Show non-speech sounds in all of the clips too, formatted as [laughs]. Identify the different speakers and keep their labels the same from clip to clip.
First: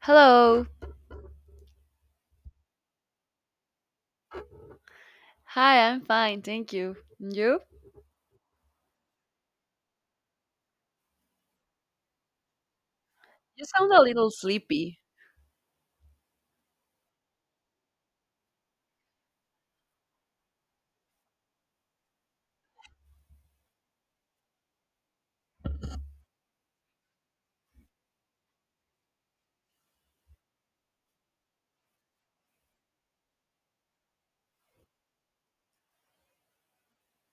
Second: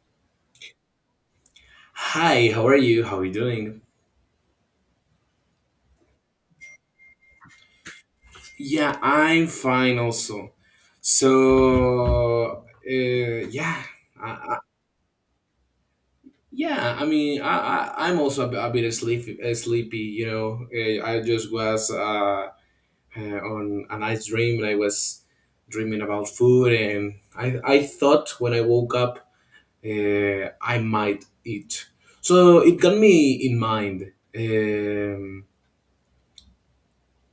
Speaker 1: Hello.
Speaker 2: Hi, how are you? How are you doing?
Speaker 1: Hi, I'm fine, thank you. And you?
Speaker 2: Yeah, I'm fine also. So, uh,
Speaker 1: You
Speaker 2: yeah,
Speaker 1: sound a
Speaker 2: I,
Speaker 1: little
Speaker 2: I,
Speaker 1: sleepy.
Speaker 2: yeah. I mean, I'm also a, a bit sleepy. Sleepy. I just was on a nice dream, and I was dreaming about food, and I thought when I woke up, I might eat. So it got me in mind.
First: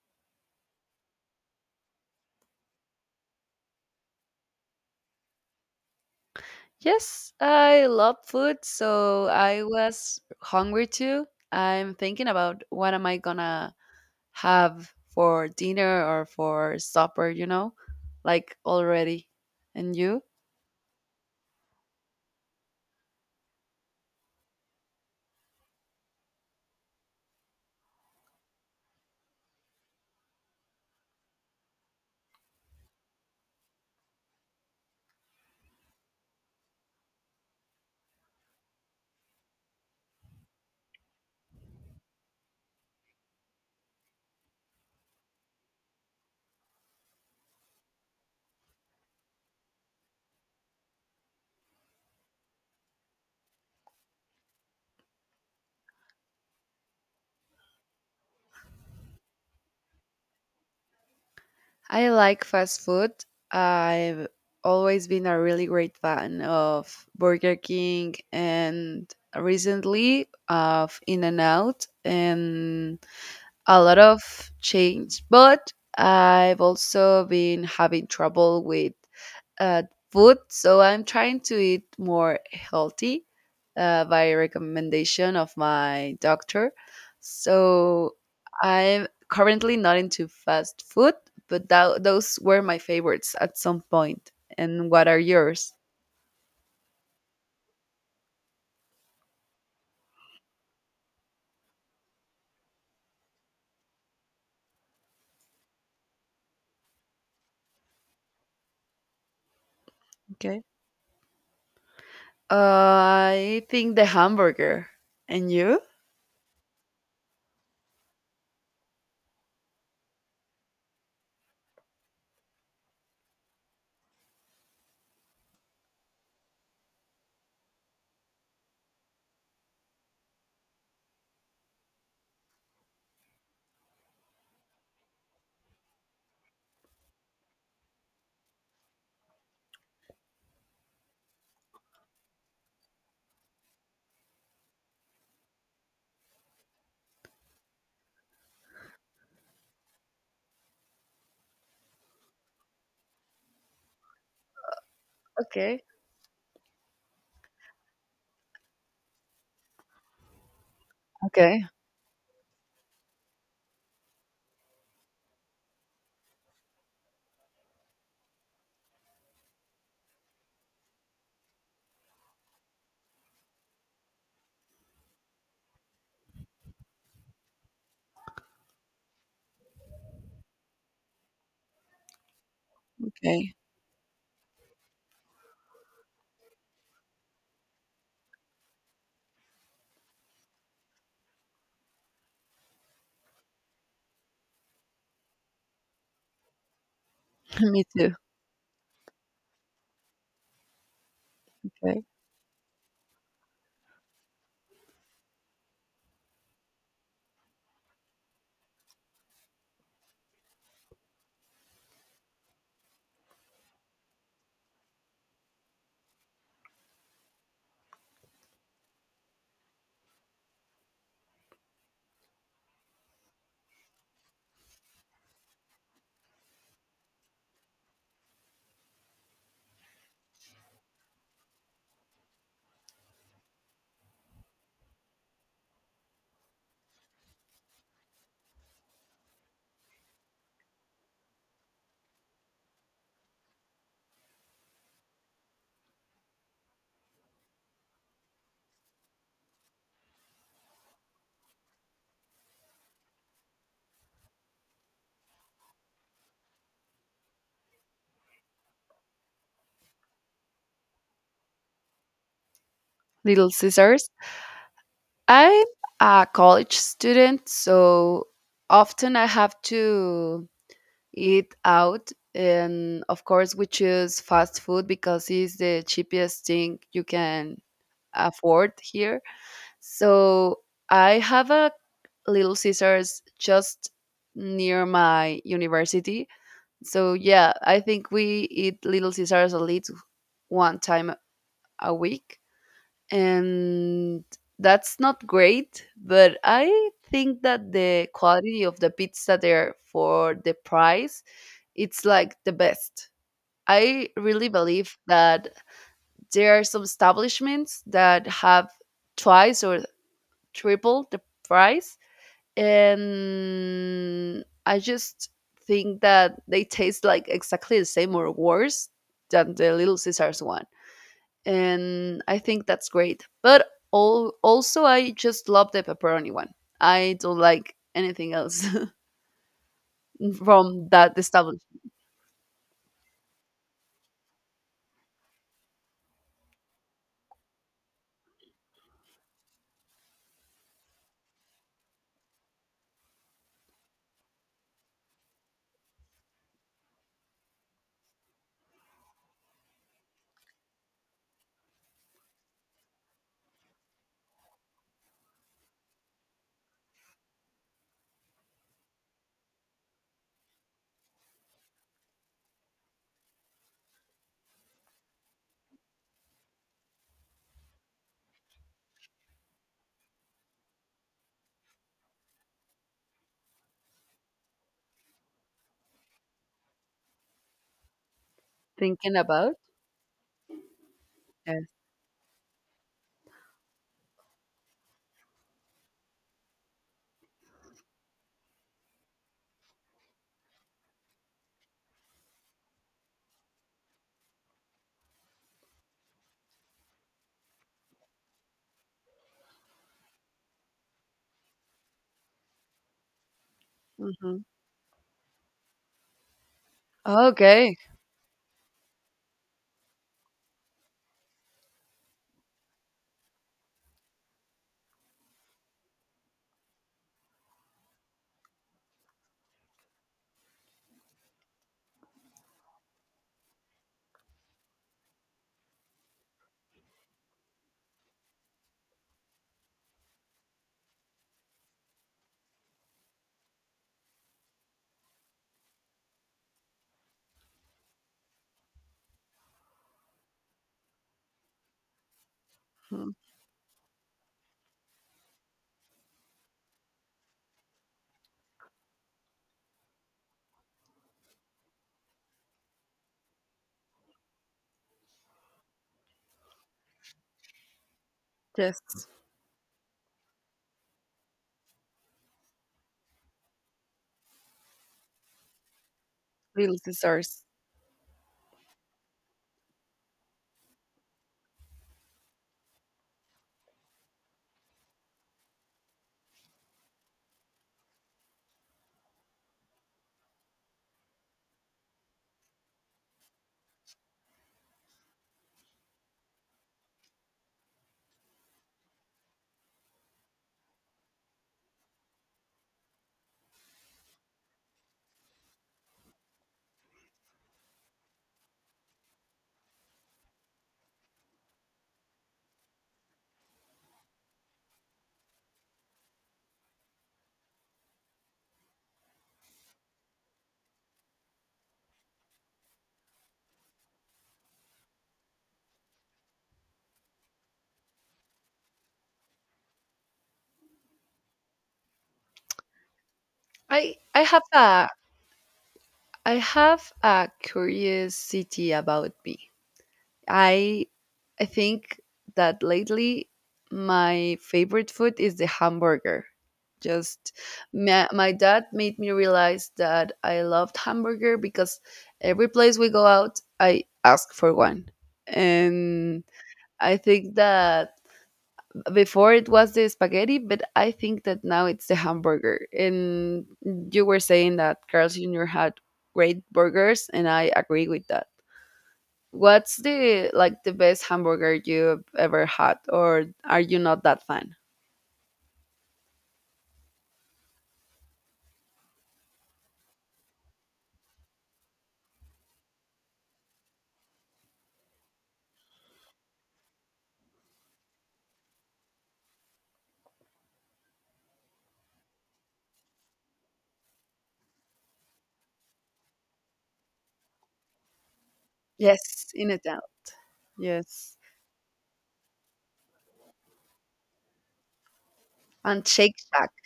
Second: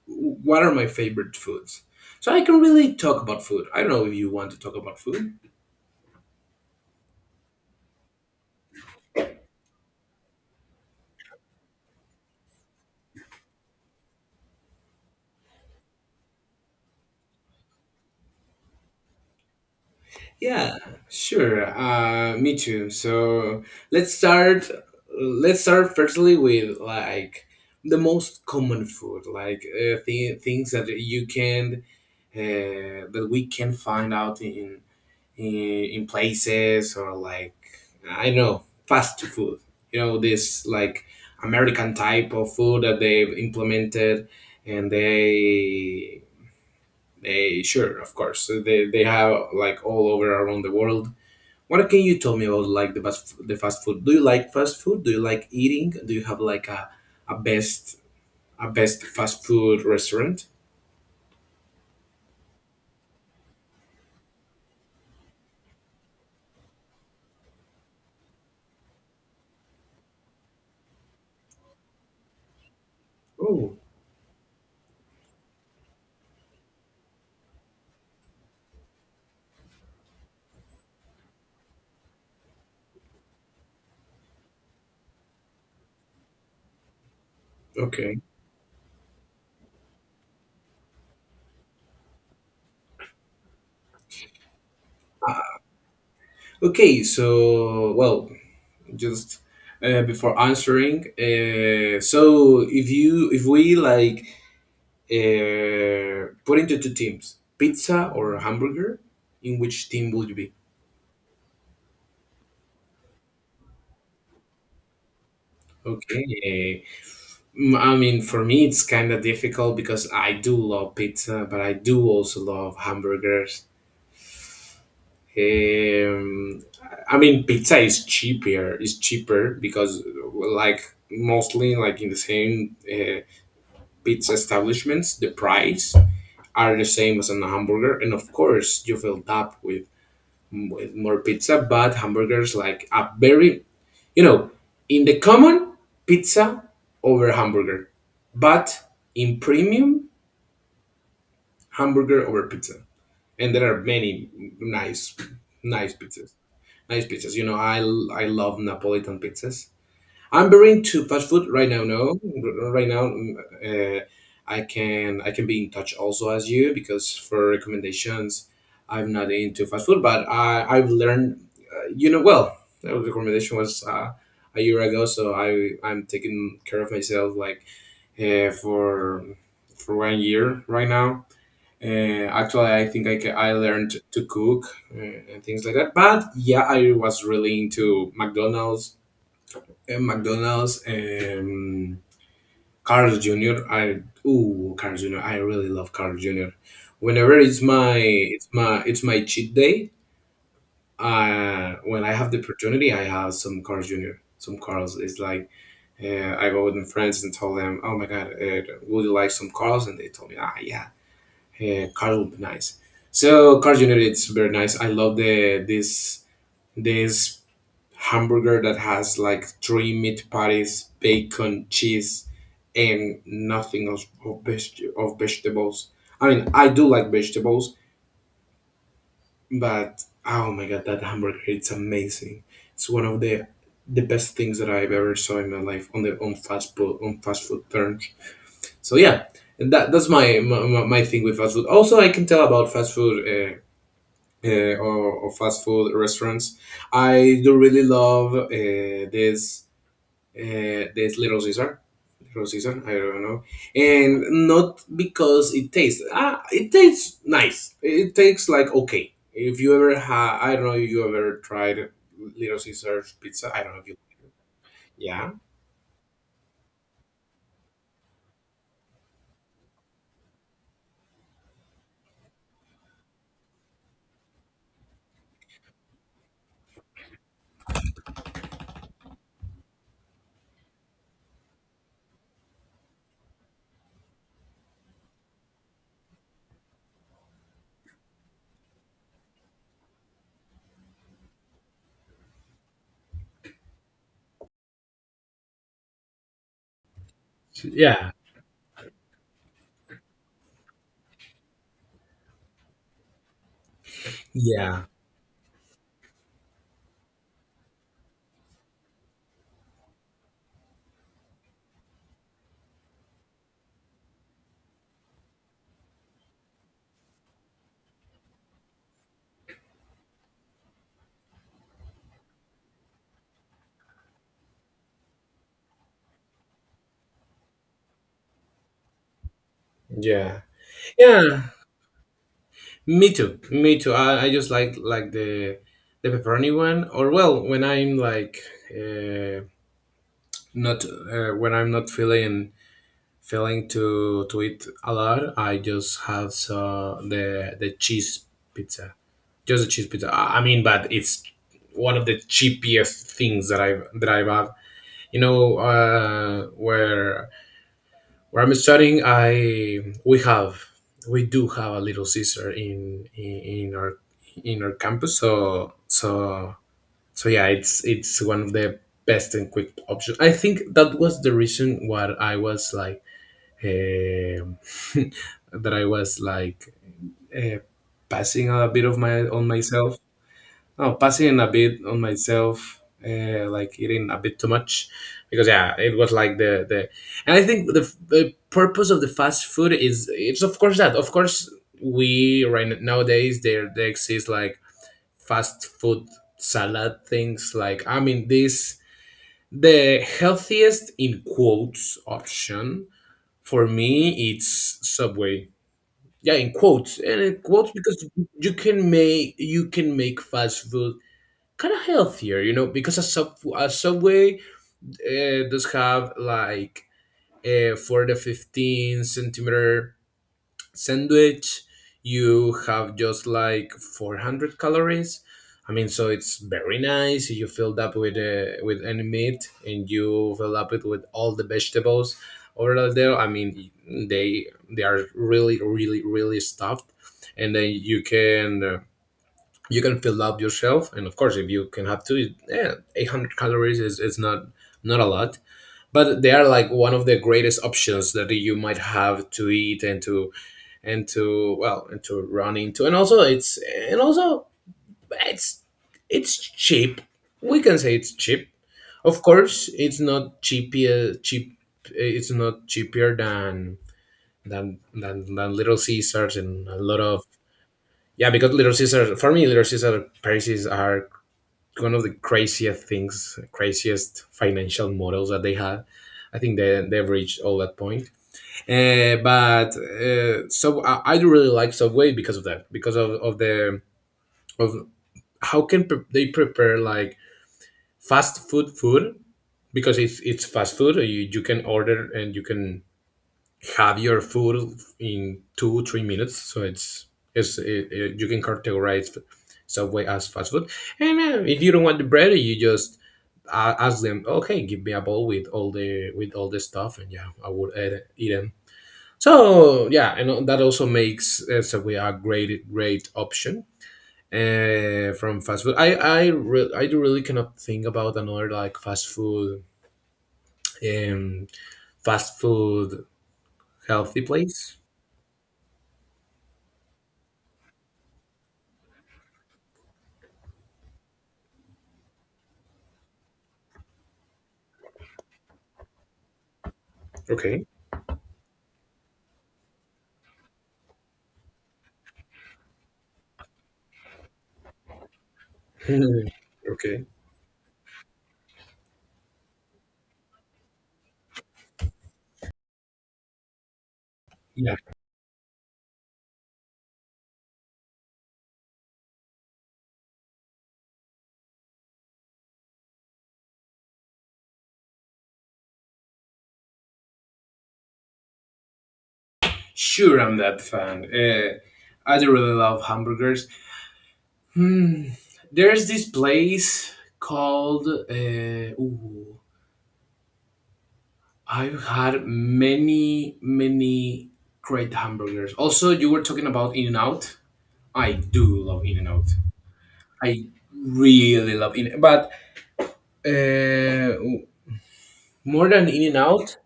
Speaker 2: What are my favorite foods? So I can really talk about food. I don't know if you want to talk about food.
Speaker 1: Yes, I love food, so I was hungry too. I'm thinking about what am I gonna have for dinner or for supper, you know? Like already. And you?
Speaker 2: Yeah, sure. Me too. So let's start. Let's start firstly with like the most common food, like things that you can that we can find out in places or like I don't know, fast food. You know, this like American type of food that they've implemented, and they sure, of course they have, like, all over around the world. What can you tell me about, like, the fast food? Do you like fast food? Do you like eating? Do you have like a a best best fast food restaurant?
Speaker 1: I like fast food. I've always been a really great fan of Burger King and recently of In-N-Out and
Speaker 2: Oh,
Speaker 1: a lot of change, but I've also been having trouble with uh, food, so I'm trying to eat more healthy by recommendation of my doctor. So
Speaker 2: okay.
Speaker 1: I'm currently not into fast food, but those were my favorites at some point. And what are yours?
Speaker 2: Okay, so well, just before answering, so if you if we like put into two teams, pizza or hamburger, in which team would you be?
Speaker 1: Okay. I think the hamburger. And you?
Speaker 2: Okay. Mm, I mean, for me it's kind of difficult because I do love pizza, but I do also love hamburgers. um, I mean, pizza is cheaper because, like, mostly like in the same pizza establishments the price are the same as on a hamburger, and of course you fill up with more pizza. But hamburgers, like a very, you know, in the common, pizza over hamburger, but in premium, hamburger over pizza, and there are many nice
Speaker 1: Okay.
Speaker 2: pizzas. Nice pizzas. You know, I love Napolitan pizzas. I'm very into fast food
Speaker 1: Okay.
Speaker 2: right now. No, right now, mm, uh, I can be in touch also as you, because for recommendations, I'm not into fast food, but I I've learned, uh, you know, well, that the recommendation was a year ago, so I I'm taking care of myself like uh, for for 1 year right now. Actually, I think I
Speaker 1: Okay.
Speaker 2: learned to cook and things like that. But yeah, I was really into McDonald's and Carl's Jr. I ooh, Carl's Jr. I really love Carl's Jr. Whenever
Speaker 1: [laughs] Me too.
Speaker 2: it's my cheat day, when
Speaker 1: Okay.
Speaker 2: I have the opportunity, I have some Carl's Jr. Some Carl's. It's like, I go with my friends and tell them, oh my god, would you like some Carl's? And they told me, ah yeah, Carl would be nice. So Carl's Jr. It's very nice. I love the this this hamburger that has like three meat patties, bacon, cheese, and nothing of vegetables. I mean, I do like vegetables, but oh my god, that hamburger! It's amazing. It's one of the best things that I've ever saw in my life on the on fast food terms. So yeah, and that's my thing with fast food. Also, I can tell about fast food. Or fast food restaurants. I do really love, this this Little Caesar. Little Caesar, I don't know. And not because it tastes, ah, it tastes nice. It tastes like okay. If you ever ha I don't know if you ever tried Little Caesar's pizza.
Speaker 1: Little
Speaker 2: I don't know if you,
Speaker 1: Scissors.
Speaker 2: yeah.
Speaker 1: I'm a college student, so often I have to eat out. And of course, we choose fast food because it's the cheapest thing you can afford here. So I have a Little Scissors just near my university. So yeah, I think we eat Little Scissors at least one time a week. And that's not great, but I think that the
Speaker 2: Yeah,
Speaker 1: quality of the pizza there for the price, it's like the best. I really
Speaker 2: yeah,
Speaker 1: believe that there are some establishments that have twice or triple the price, and I just think that they taste like exactly the same or worse than the little caesars one, and I think that's great. But also, I just love the pepperoni one. I don't like anything else [laughs]
Speaker 2: yeah,
Speaker 1: from that
Speaker 2: yeah.
Speaker 1: establishment.
Speaker 2: Me too. Me too. I just like the pepperoni one, or well, when I'm like, uh, not when I'm not feeling Failing to eat a lot, I just have so the cheese pizza, just a cheese pizza. I mean, but it's one of the cheapest things that I've had. You know, where I'm studying, I we have we do have a little Caesar in our campus. So yeah, it's one of the best and quick options. I think that was the reason why I was like um [laughs] that I was like uh, passing a bit of
Speaker 1: Thinking
Speaker 2: my on
Speaker 1: about
Speaker 2: myself. No, passing a
Speaker 1: yes.
Speaker 2: bit on myself, like eating a bit too much, because yeah, it was like the, and I think the purpose of the fast food is, it's of course that, of course we right nowadays there exists like fast food salad things like, I mean, this, the healthiest in quotes option for me,
Speaker 1: Hmm.
Speaker 2: it's Subway. Yeah, in quotes, and in quotes
Speaker 1: Okay.
Speaker 2: because you can make fast food kind of healthier, you know, because a sub a Subway does have like, 4 to 15 centimeter sandwich, you have just like 400 calories. I mean, so it's very nice. You filled up with any meat and you fill up it with all the vegetables over there. I mean, they they are really really really stuffed, and then you can fill up yourself, and of course if you can have two, yeah,
Speaker 1: Mm.
Speaker 2: 800 calories is not not a lot. But they are like one of the greatest options that you might have to eat and to and to, well, and to run into, and also it's it's cheap. We can say it's cheap.
Speaker 1: Yes.
Speaker 2: Of course, it's not cheap. It's not cheaper than than Little Caesars and
Speaker 1: Little
Speaker 2: a lot of,
Speaker 1: desserts.
Speaker 2: yeah, because Little Caesars, for me Little Caesars, prices are one of the craziest things craziest financial models that they have. I think they've reached all that point. But So I do really like Subway because of that, because of the of how they prepare like fast food food, because it's fast food. You can order and you can have your food in 2 3 minutes. So you can categorize Subway as fast food. And if you don't want the bread, you just ask them. Okay, give me a bowl with all the stuff, and yeah, I would eat it. So yeah, and that also makes, Subway a great great option from fast food. I really cannot think about another like fast food, um fast food
Speaker 1: I
Speaker 2: healthy
Speaker 1: I have
Speaker 2: place.
Speaker 1: a I have a curiosity about me. I I think that lately my favorite food is the hamburger. Just
Speaker 2: Okay.
Speaker 1: my dad made me realize that I loved hamburger because every place we go out, I ask for one. And
Speaker 2: [laughs]
Speaker 1: I
Speaker 2: Okay.
Speaker 1: think that before it was the spaghetti, but I think that now it's the hamburger. And you were saying
Speaker 2: Yeah,
Speaker 1: that Carl's Jr. had great burgers, and I agree with that. What's the like the best hamburger you've ever had, or are you not that fan?
Speaker 2: sure, I'm that fan. I do really love hamburgers. Hmm, there's this place called I've had many, many great hamburgers. Also, you were talking about In and Out. I do love In and
Speaker 1: Yes,
Speaker 2: Out.
Speaker 1: in a doubt.
Speaker 2: I
Speaker 1: Yes,
Speaker 2: really love In, but uh, more than
Speaker 1: and
Speaker 2: In and
Speaker 1: Shake Shack.
Speaker 2: Out,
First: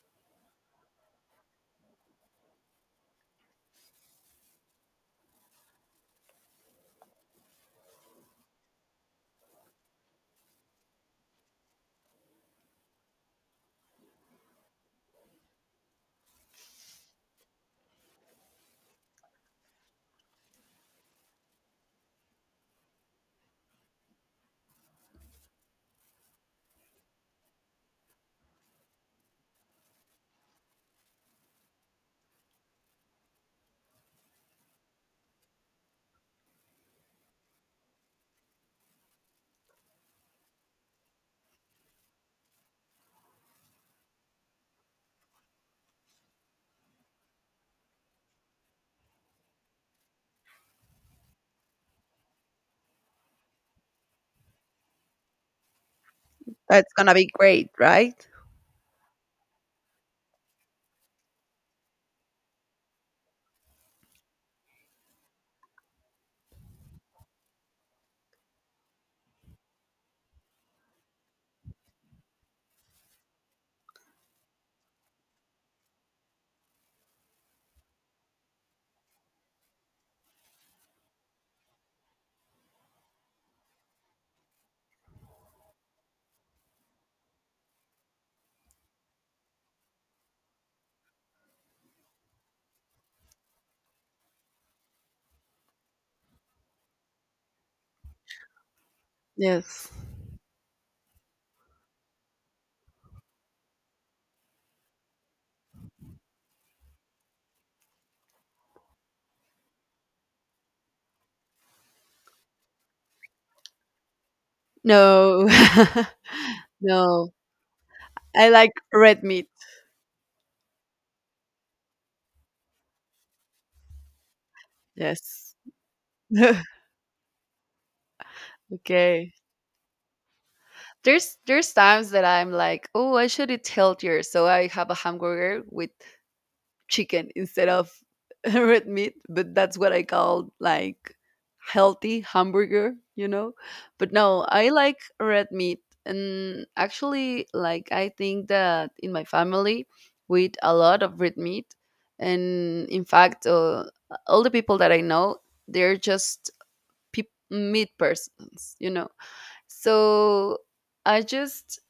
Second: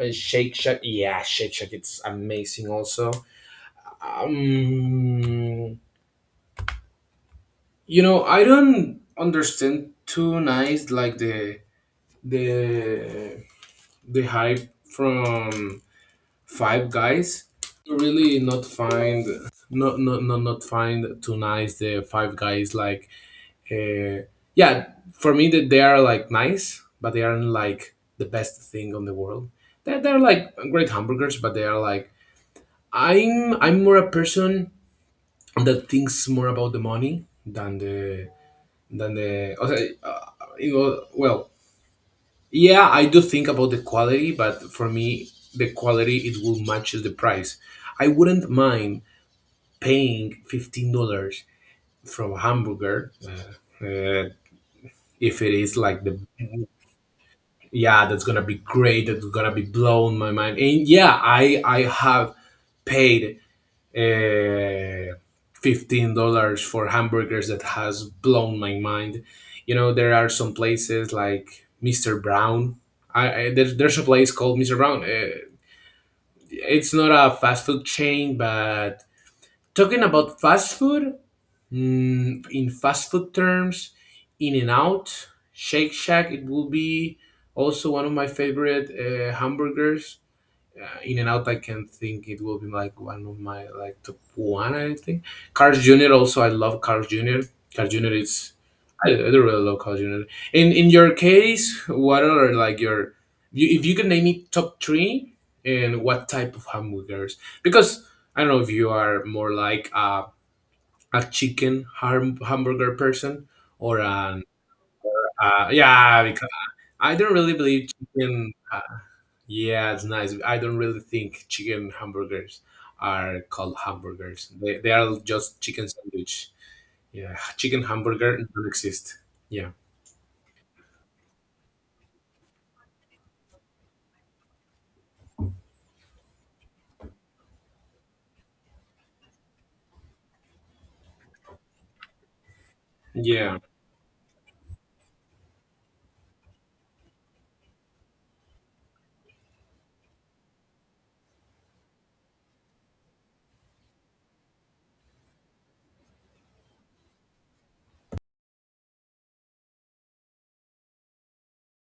Speaker 2: Shake Shack. Yeah, Shake Shack. It's amazing. Also, um, you know, I don't understand too nice like the the hype from Five Guys. Really not find not find too nice the Five Guys, like, uh, yeah, for me, that they are like nice, but they aren't like the best thing on the world. They're like great hamburgers, but they are like, I'm more a person that thinks more about the money than the okay, you know, well yeah, I do think about the quality, but for me the quality it will match the price. I wouldn't mind paying $15 from hamburger. If it is like the,
Speaker 1: That's gonna be great,
Speaker 2: yeah,
Speaker 1: right?
Speaker 2: that's gonna be great. That's gonna be blown my mind. And yeah, I have paid uh, $15 for hamburgers that has blown my mind. You know, there are some places like Mr. Brown. There's a place called Mr. Brown. It's not a fast food chain, but talking about fast food, mm, in fast food terms, In and Out, Shake Shack, it will be also one of my favorite hamburgers. In and Out, I can think it will be like one of my like top one, I think. Carl's Jr. also, I love Carl's Jr. Carl's Jr. is, I do really love
Speaker 1: Yes.
Speaker 2: Carl's Jr. In your case, what are like your, you, if you can name me top three and what type of hamburgers? Because I don't know if you are more like a hamburger person or an,
Speaker 1: No,
Speaker 2: yeah, because
Speaker 1: [laughs]
Speaker 2: I don't
Speaker 1: no.
Speaker 2: really believe
Speaker 1: I
Speaker 2: chicken,
Speaker 1: like red meat.
Speaker 2: yeah, it's nice. I don't really think chicken hamburgers are called hamburgers. They are
Speaker 1: Yes.
Speaker 2: just chicken sandwich.
Speaker 1: [laughs]
Speaker 2: Yeah, chicken hamburger don't exist.
Speaker 1: Okay.
Speaker 2: Yeah.
Speaker 1: There's times that I'm like, oh, I should eat healthier, so I have a hamburger with chicken instead of [laughs] red meat, but that's what I call like healthy hamburger, you know?
Speaker 2: Yeah.
Speaker 1: But no, I like red meat. And actually, like, I think that in my family, we eat a lot of red meat. And in fact, all the people that I know, they're just peop meat persons, you know? So I just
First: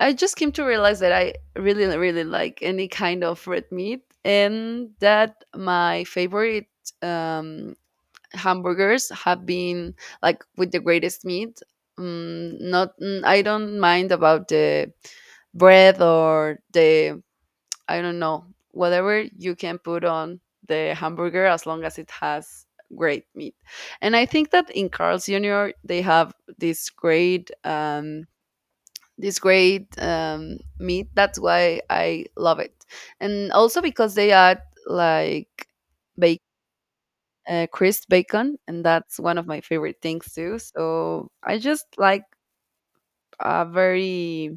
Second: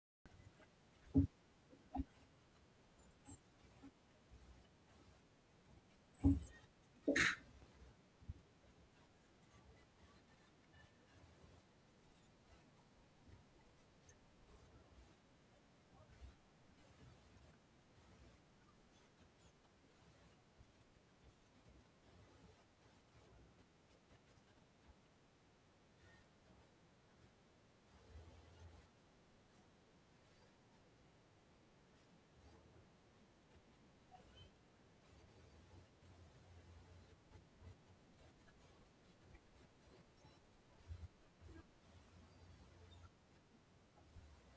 Speaker 1: I just came to realize that I really, really like any kind of red meat, and that my favorite um, hamburgers have been like with the greatest meat. Mm, not, mm, I don't mind about the bread or the I don't know whatever you can put on the hamburger as long as it has great meat. And I think that in Carl's Jr. they have this great um, this great meat. That's why I love it, and also because they add like bacon, crisp bacon, and that's one of my favorite things too. So I just like a very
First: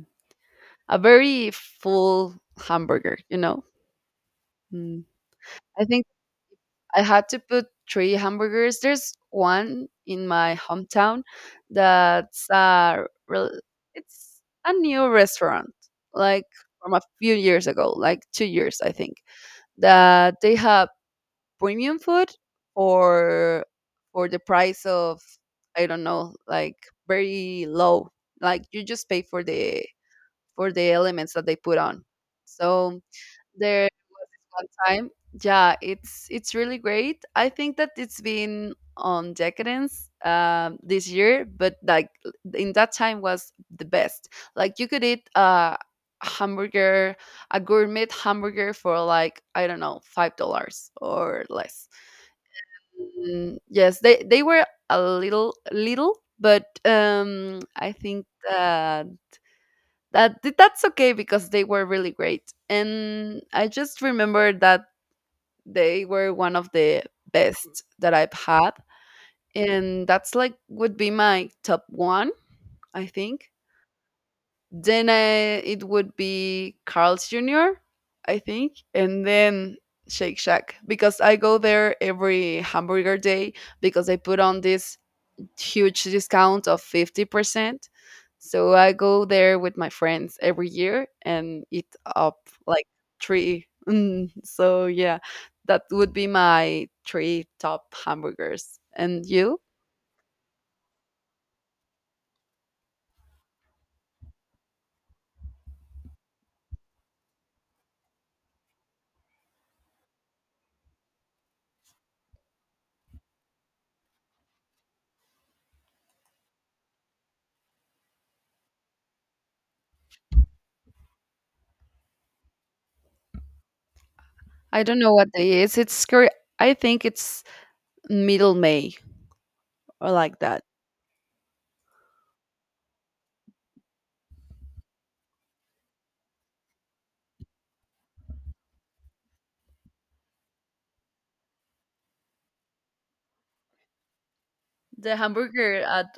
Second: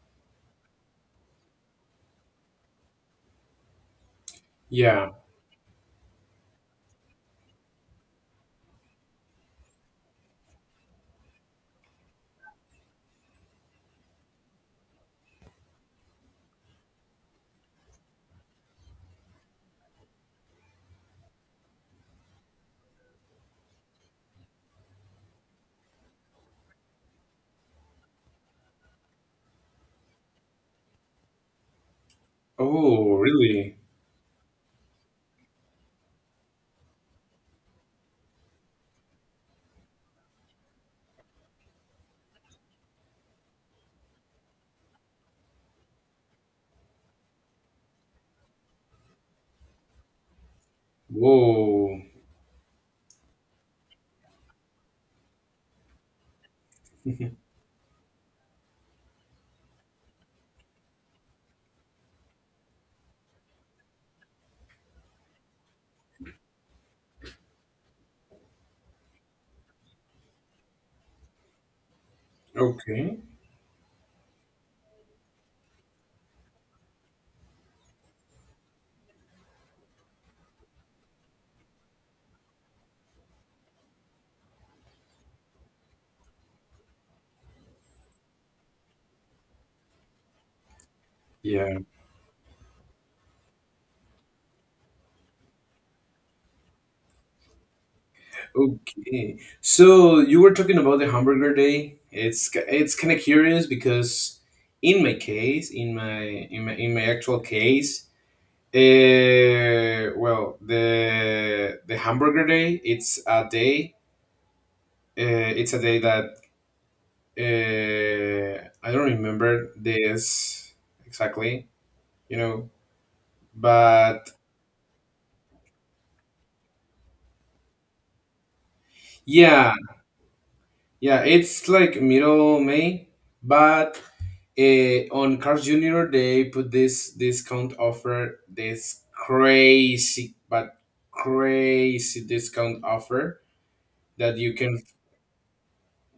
Speaker 1: a very full hamburger. You know, mm.
Speaker 2: Yeah.
Speaker 1: I think I had to put three hamburgers. There's one in my hometown that's rel- it's a new restaurant like from a few years ago, like 2 years I think. That they have premium food for for the price of I don't know, like very low. Like you just pay for the elements that they put on. So
Speaker 2: Oh really.
Speaker 1: there one time. Yeah, it's really great. I think that it's been on decadence this year, but like in that time was the best. Like you could eat a hamburger, a gourmet hamburger for like I don't know $5 or less.
Speaker 2: Whoa.
Speaker 1: Mm, yes, they were a little little, but
Speaker 2: [laughs]
Speaker 1: I think that that that's okay because they were really great. And I just remember that they were one of the best that I've had. And that's like would be my top one, I
Speaker 2: Okay.
Speaker 1: think. Then I, it would be Carl's Jr., I think. And then Shake Shack because I go there every hamburger day because I put on this huge discount of 50%. So I go there with my friends every year and
Speaker 2: Yeah.
Speaker 1: eat up like three. [laughs] Mm, so yeah, that would be my three top hamburgers. And
Speaker 2: Okay,
Speaker 1: you?
Speaker 2: so you were talking about the hamburger day. It's kind of curious because in my case, in my actual case, well, the hamburger day. It's a day. Uh, it's a day that I don't remember this exactly. You know, but
Speaker 1: I don't know what day is. It's cur- I think it's middle May
Speaker 2: yeah,
Speaker 1: or like that.
Speaker 2: yeah, it's like middle May, but on Cars Junior, they put this discount offer, this crazy but crazy discount offer that you can
Speaker 1: The hamburger at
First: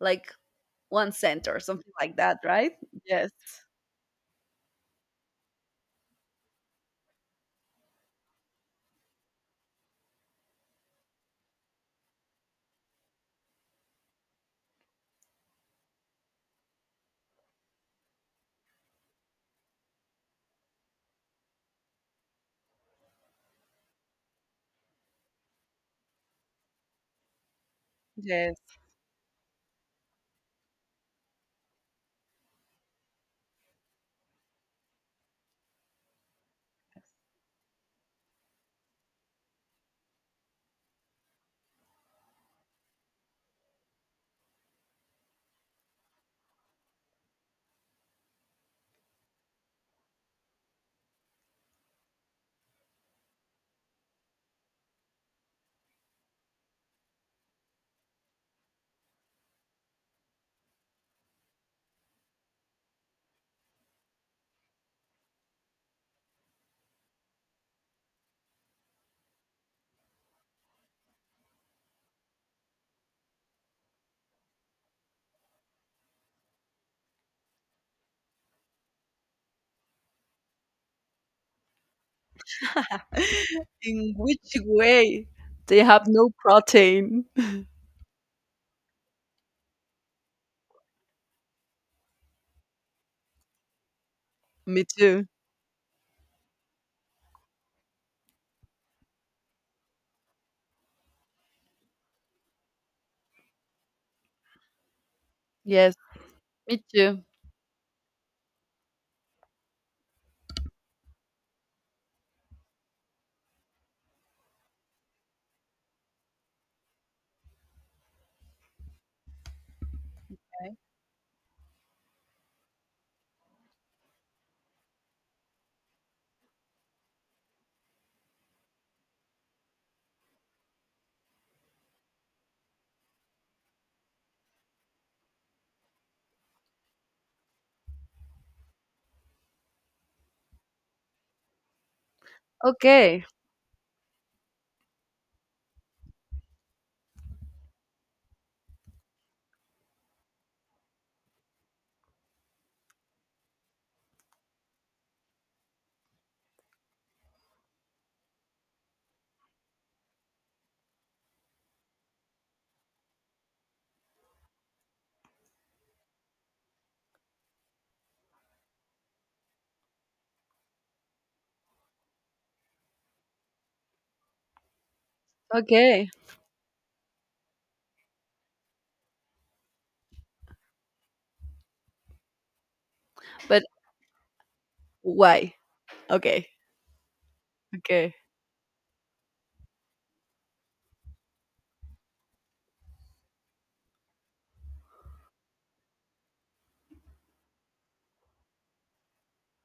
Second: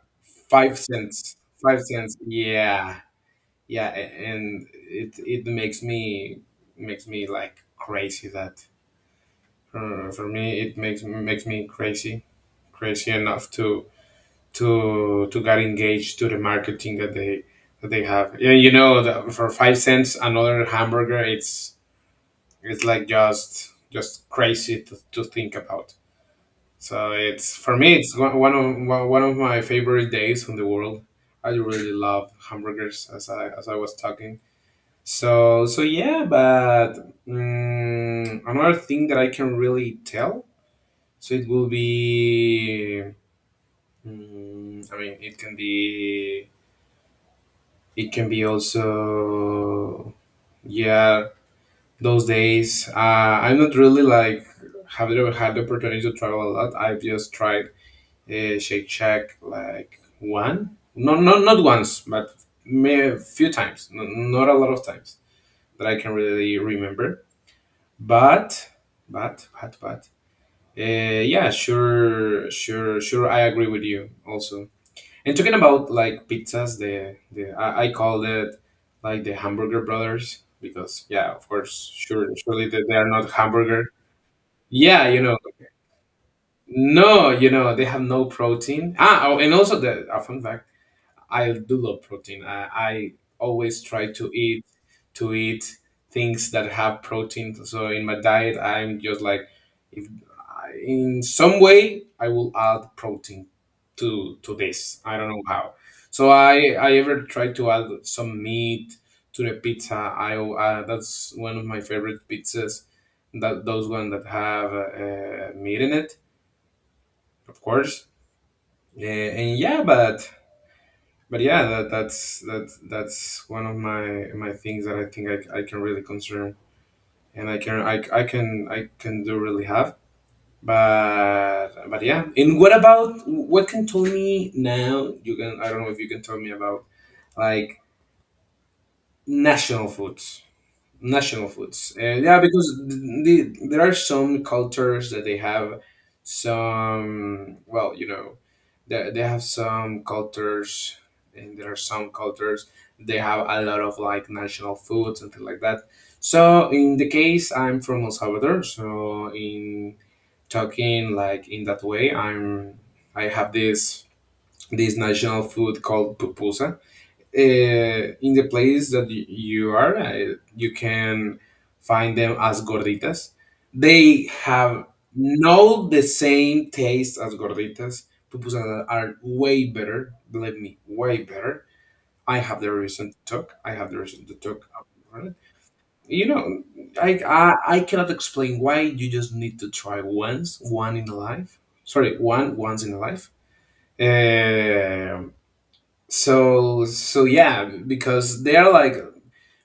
Speaker 1: like
Speaker 2: five
Speaker 1: one
Speaker 2: cents,
Speaker 1: cent or
Speaker 2: five
Speaker 1: something
Speaker 2: cents.
Speaker 1: like that, right?
Speaker 2: Yeah,
Speaker 1: Yes,
Speaker 2: yeah, and it makes me like crazy that for me it makes me crazy, crazy enough to get engaged to the marketing that they have. Yeah, for 5 cents, another hamburger. It's like just crazy to think about. So it's for me, it's one one
Speaker 1: yes.
Speaker 2: of one one of my favorite days in the world. I really love hamburgers, as I was talking. So yeah, but another thing that I can really tell. So it will be. I mean, it can be. It can be also. Yeah, those days. I'm not really like have you ever had the opportunity to travel a lot. I've just tried Shake Shack like one, no, no, not once, but may a few times, no, not a lot of times that I can really remember. But, but, uh, yeah, sure, sure, sure. I agree with you also. And talking about like pizzas, the I called it like the hamburger brothers because yeah, of course, sure, surely they are not
Speaker 1: [laughs]
Speaker 2: hamburger,
Speaker 1: In which
Speaker 2: yeah,
Speaker 1: way? They have no protein.
Speaker 2: no, they have no protein. Ah, oh, and also the a fun fact, I do love protein. I always try to eat
Speaker 1: [laughs] Me too.
Speaker 2: to eat things that have protein. So in my diet, I'm just like, if I, in some way I will add protein to this. I don't know how.
Speaker 1: Yes,
Speaker 2: So I
Speaker 1: me
Speaker 2: I ever
Speaker 1: too.
Speaker 2: try to add some meat to the pizza. I That's one of my favorite pizzas. That those one that have meat in it, of course, yeah, and yeah but
Speaker 1: Okay.
Speaker 2: but yeah that's one of my things that I think I can really concern and I can do really have, but yeah. And what can tell me now, you can, I don't know if you can tell me about like national foods, national foods. And yeah, because
Speaker 1: Okay,
Speaker 2: there are some cultures that they have some, well, you know, they have some cultures, and there are some cultures, they have a lot of like national foods and things like that. So in the case, I'm from El Salvador, so in talking like in that way, I have this national food called pupusa. In the place that you are, you can find them as gorditas. They have no the
Speaker 1: okay.
Speaker 2: same taste as gorditas. Pupusas are way better. Believe me, way better. I have the reason to talk.
Speaker 1: But
Speaker 2: I have the reason to talk about it.
Speaker 1: why?
Speaker 2: You
Speaker 1: Okay,
Speaker 2: know, I cannot
Speaker 1: okay.
Speaker 2: explain why, you just need to try once, one in a life. Sorry, one once in a life. Um so yeah, because they are like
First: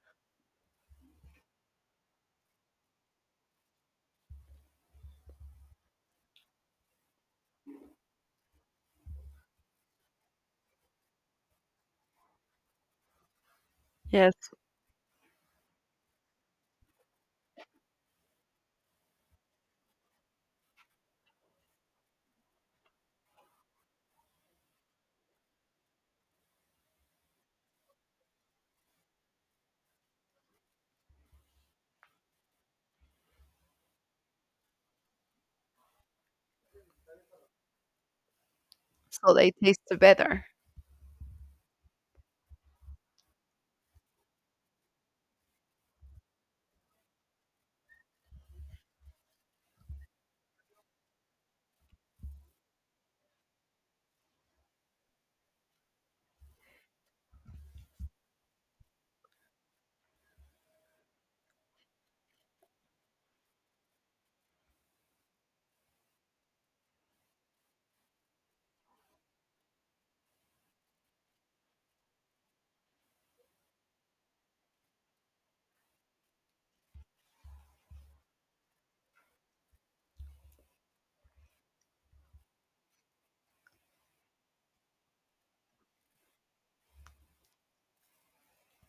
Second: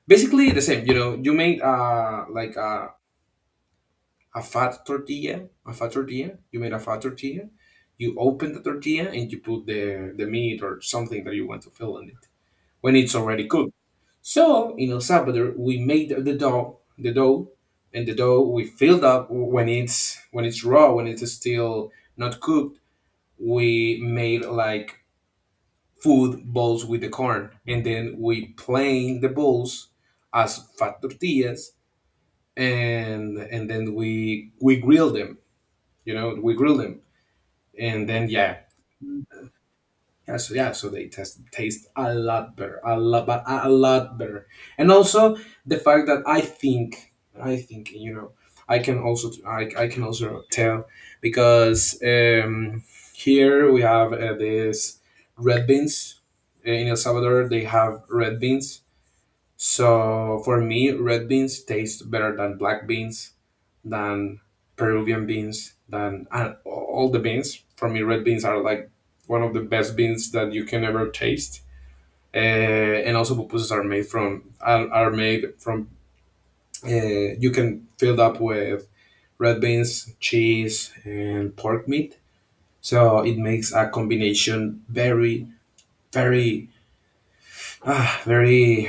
Speaker 2: basically the same. You know, you made like a fat tortilla, a fat tortilla. You made a fat tortilla. You open the tortilla and you put the meat or something that you want to fill in it when it's already cooked.
Speaker 1: Yes.
Speaker 2: So in El Salvador, we made the dough, and the dough we filled up when it's raw, when it's still not cooked. We made like food balls with the corn, and then we plane the balls as fat tortillas, and then we grill them. You know, we grill them, and then yeah,
Speaker 1: So they taste
Speaker 2: yeah.
Speaker 1: better.
Speaker 2: So yeah, so they taste a lot better, a lot, but a lot better. And also the fact that I think, you know, I can also tell, because here we have this red beans. In El Salvador, they have red beans. So for me, red beans taste better than black beans, than Peruvian beans, than and all the beans. For me, red beans are like one of the best beans that you can ever taste. Uh, and also pupusas are made from, you can fill it up with red beans, cheese, and pork meat. So it makes a combination very, very, very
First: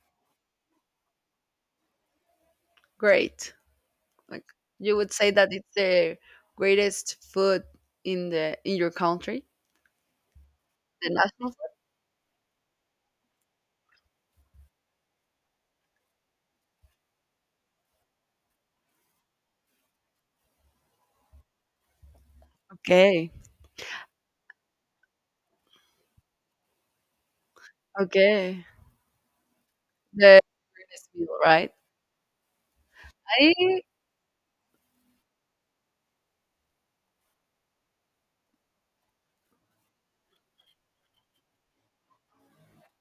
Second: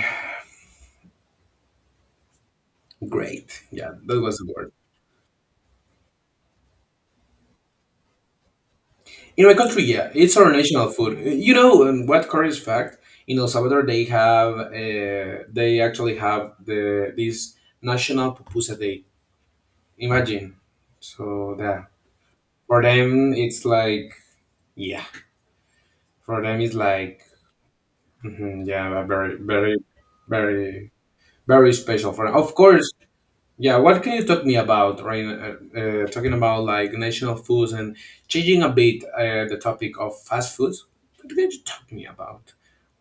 Speaker 1: Great.
Speaker 2: great. Yeah, that was
Speaker 1: Like
Speaker 2: the word.
Speaker 1: you would say that it's the greatest food in the in your country,
Speaker 2: In my country, yeah, it's our national
Speaker 1: the
Speaker 2: food.
Speaker 1: national
Speaker 2: You
Speaker 1: food?
Speaker 2: know, what curious fact? In El Salvador, they actually have the this National Pupusa Day. Imagine, so that for
Speaker 1: Okay,
Speaker 2: them it's like yeah, for them it's like mhm,
Speaker 1: okay.
Speaker 2: yeah, very very
Speaker 1: The
Speaker 2: very
Speaker 1: greatest meal, right?
Speaker 2: very special for them. Of course. Yeah,
Speaker 1: I
Speaker 2: what can you talk me about, right? Uh, talking about like national foods and changing a bit the topic of fast foods. What can you talk me about?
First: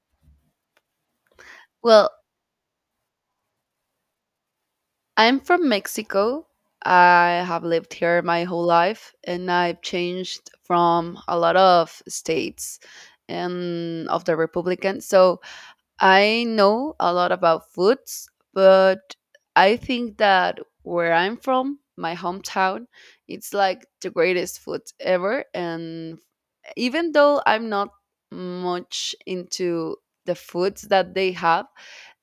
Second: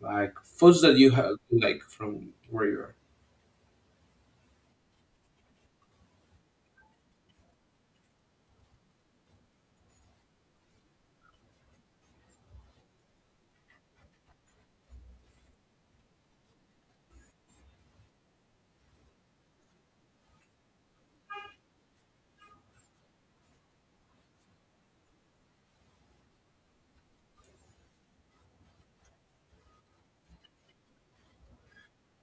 Speaker 2: Like foods that you have, like from
Speaker 1: well
Speaker 2: where you are.
Speaker 1: I'm from Mexico. I have lived here my whole life and I've changed from a lot of states and of the Republican. So I know a lot about foods, but I think that where I'm from, my hometown, it's like the greatest food ever. And even though I'm not much into the foods that they have,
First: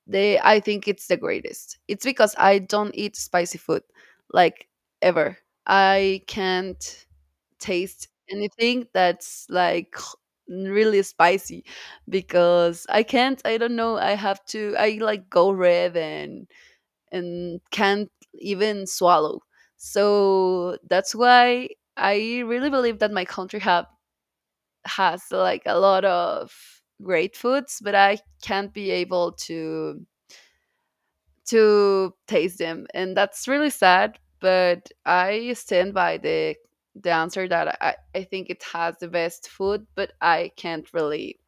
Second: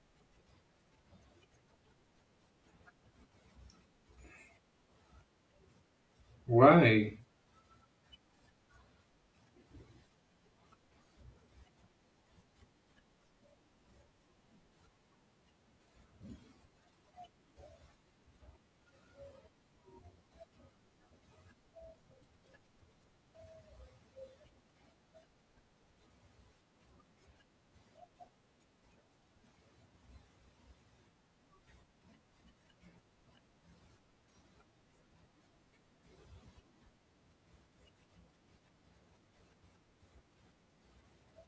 Speaker 1: they, I think it's the greatest. It's because I don't eat spicy food like ever. I can't
Speaker 2: Why?
Speaker 1: taste anything that's like [laughs] [sniffs] really spicy because I can't. I don't know. I have to. I like go red and can't even swallow. So that's why I really believe that my country have has like a lot of great foods, but I can't be able to taste them, and that's really sad. But I stand by the answer that I think it has the best food, but I can't really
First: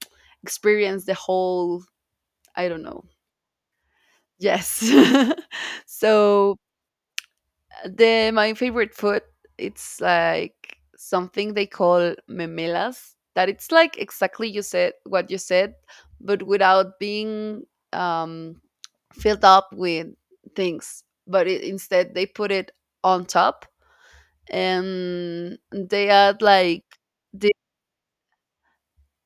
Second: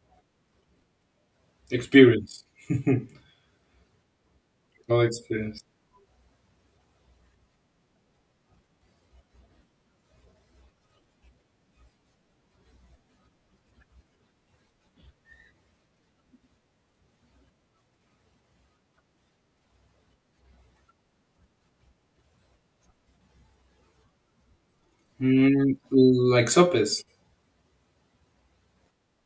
Speaker 1: experience the whole
Speaker 2: Experience.
Speaker 1: I don't know
Speaker 2: [laughs]
Speaker 1: yes.
Speaker 2: All experience.
Speaker 1: [laughs] So the my favorite food, it's like something they call memelas that it's like exactly you said what you said but without being um filled up with things, but instead they put it on top and
Speaker 2: Mm,
Speaker 1: they add
Speaker 2: like
Speaker 1: like
Speaker 2: sopes.
Speaker 1: the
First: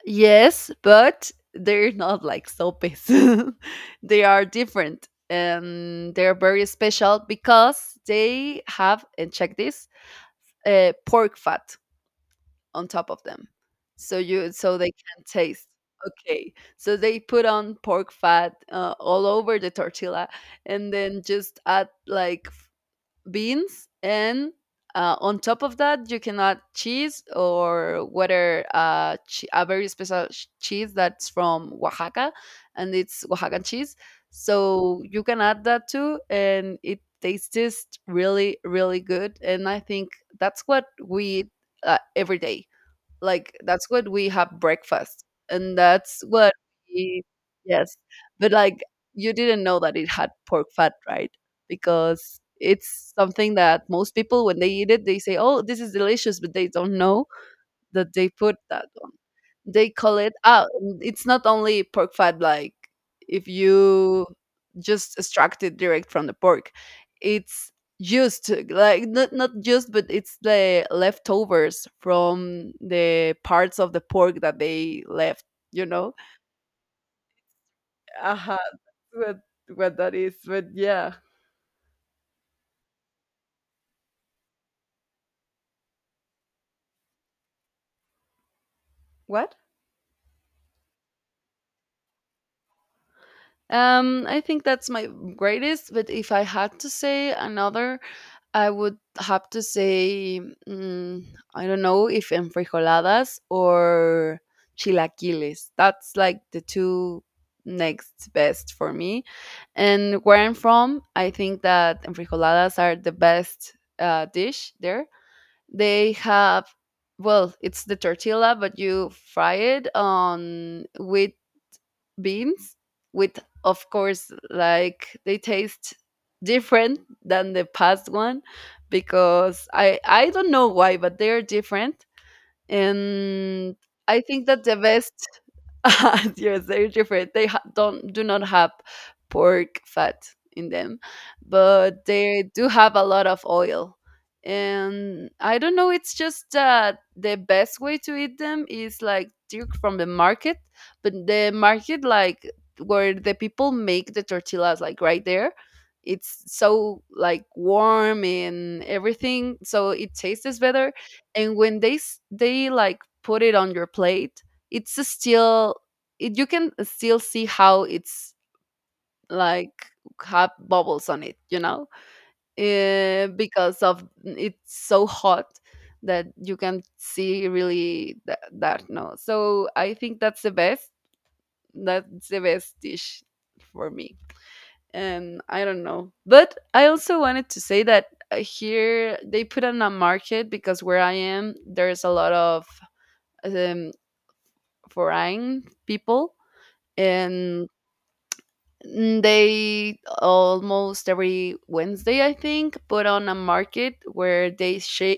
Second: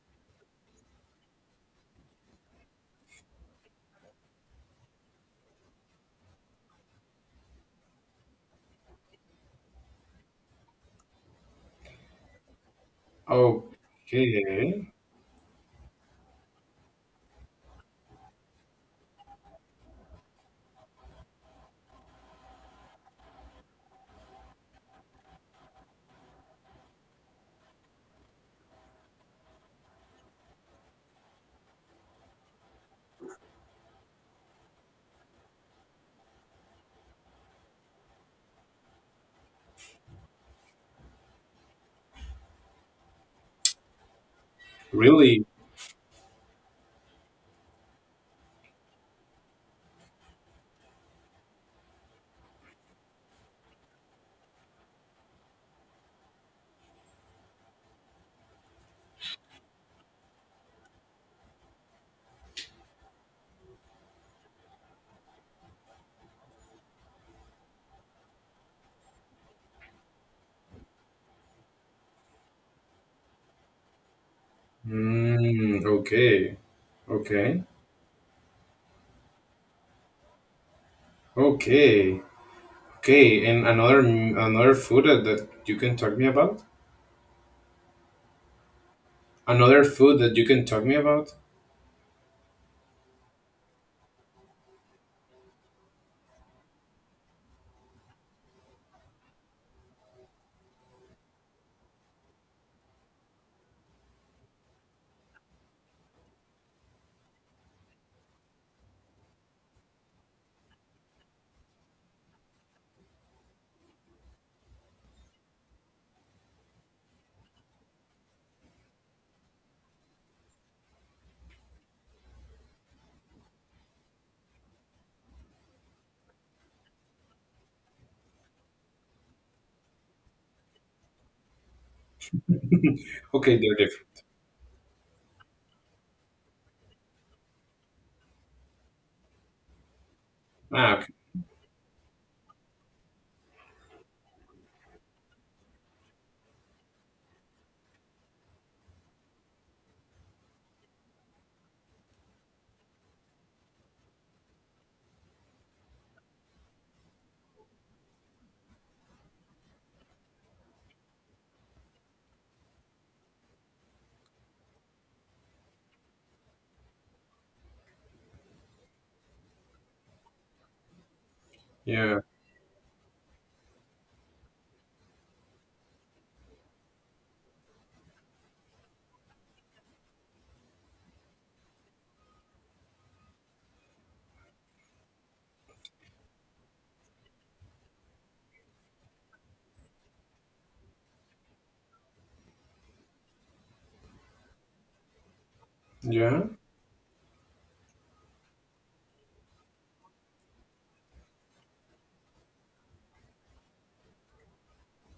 Speaker 1: yes, but they're [laughs] not like sopes. [laughs] They are different, and they're very special because they have and check this pork fat on top of them, so you so
Speaker 2: Okay.
Speaker 1: they can taste. Okay, so they put on pork fat all over the tortilla, and then just add like beans and on top of that you can add cheese or whether a very special sh- cheese that's from Oaxaca, and it's Oaxacan cheese, so you can add that too and it tastes just really really good. And I think that's what we eat every day. Like, that's what we have breakfast,
Speaker 2: Really?
Speaker 1: and that's what we yes. But, like, you didn't know that it had pork fat, right? Because it's something that most people, when they eat it, they say, "Oh, this is delicious," but they don't know that they put that on. They call it out. It's not only pork fat, like if you just extract it direct from the pork, it's used like not not used, but it's the leftovers from the parts of the pork that they left.
Speaker 2: Mm,
Speaker 1: You know.
Speaker 2: okay. Okay.
Speaker 1: Uh-huh. What what that is, but yeah.
Speaker 2: Okay. Okay. And another food that you can talk me about?
Speaker 1: What?
Speaker 2: Another food that you can talk me about?
Speaker 1: I think that's my greatest. But if I had to say another, I would have to say, mm, I don't know if enfrijoladas or chilaquiles. That's like the two next best for me. And where I'm from, I think that enfrijoladas are the best dish there. They have, well, it's the tortilla, but you fry it on wheat beans with of course like they taste different than the past one because I don't know why but they're different.
Speaker 2: Okay, they're
Speaker 1: And I
Speaker 2: different.
Speaker 1: think that the best [laughs] yes, they're different. They ha- don't do not have pork fat in
Speaker 2: Ah,
Speaker 1: them,
Speaker 2: okay.
Speaker 1: but they do have a lot of oil. And I don't know. It's just that the best way to eat them is like direct from the market, but the market like where the people make the tortillas like right there. It's so like warm and everything, so it tastes better. And when they s- they like put it on your plate, it's still it, you can still see how it's like have bubbles on it, you know,
Speaker 2: Yeah,
Speaker 1: because of it's so hot that you can see really that, that no. So I think that's the best, that's the best dish for me. And I don't know, but I also wanted to say that here they put on a market because where I am there's a lot of um, foreign people,
Speaker 2: yeah,
Speaker 1: and mm, they almost every Wednesday, I think, put on a market where they share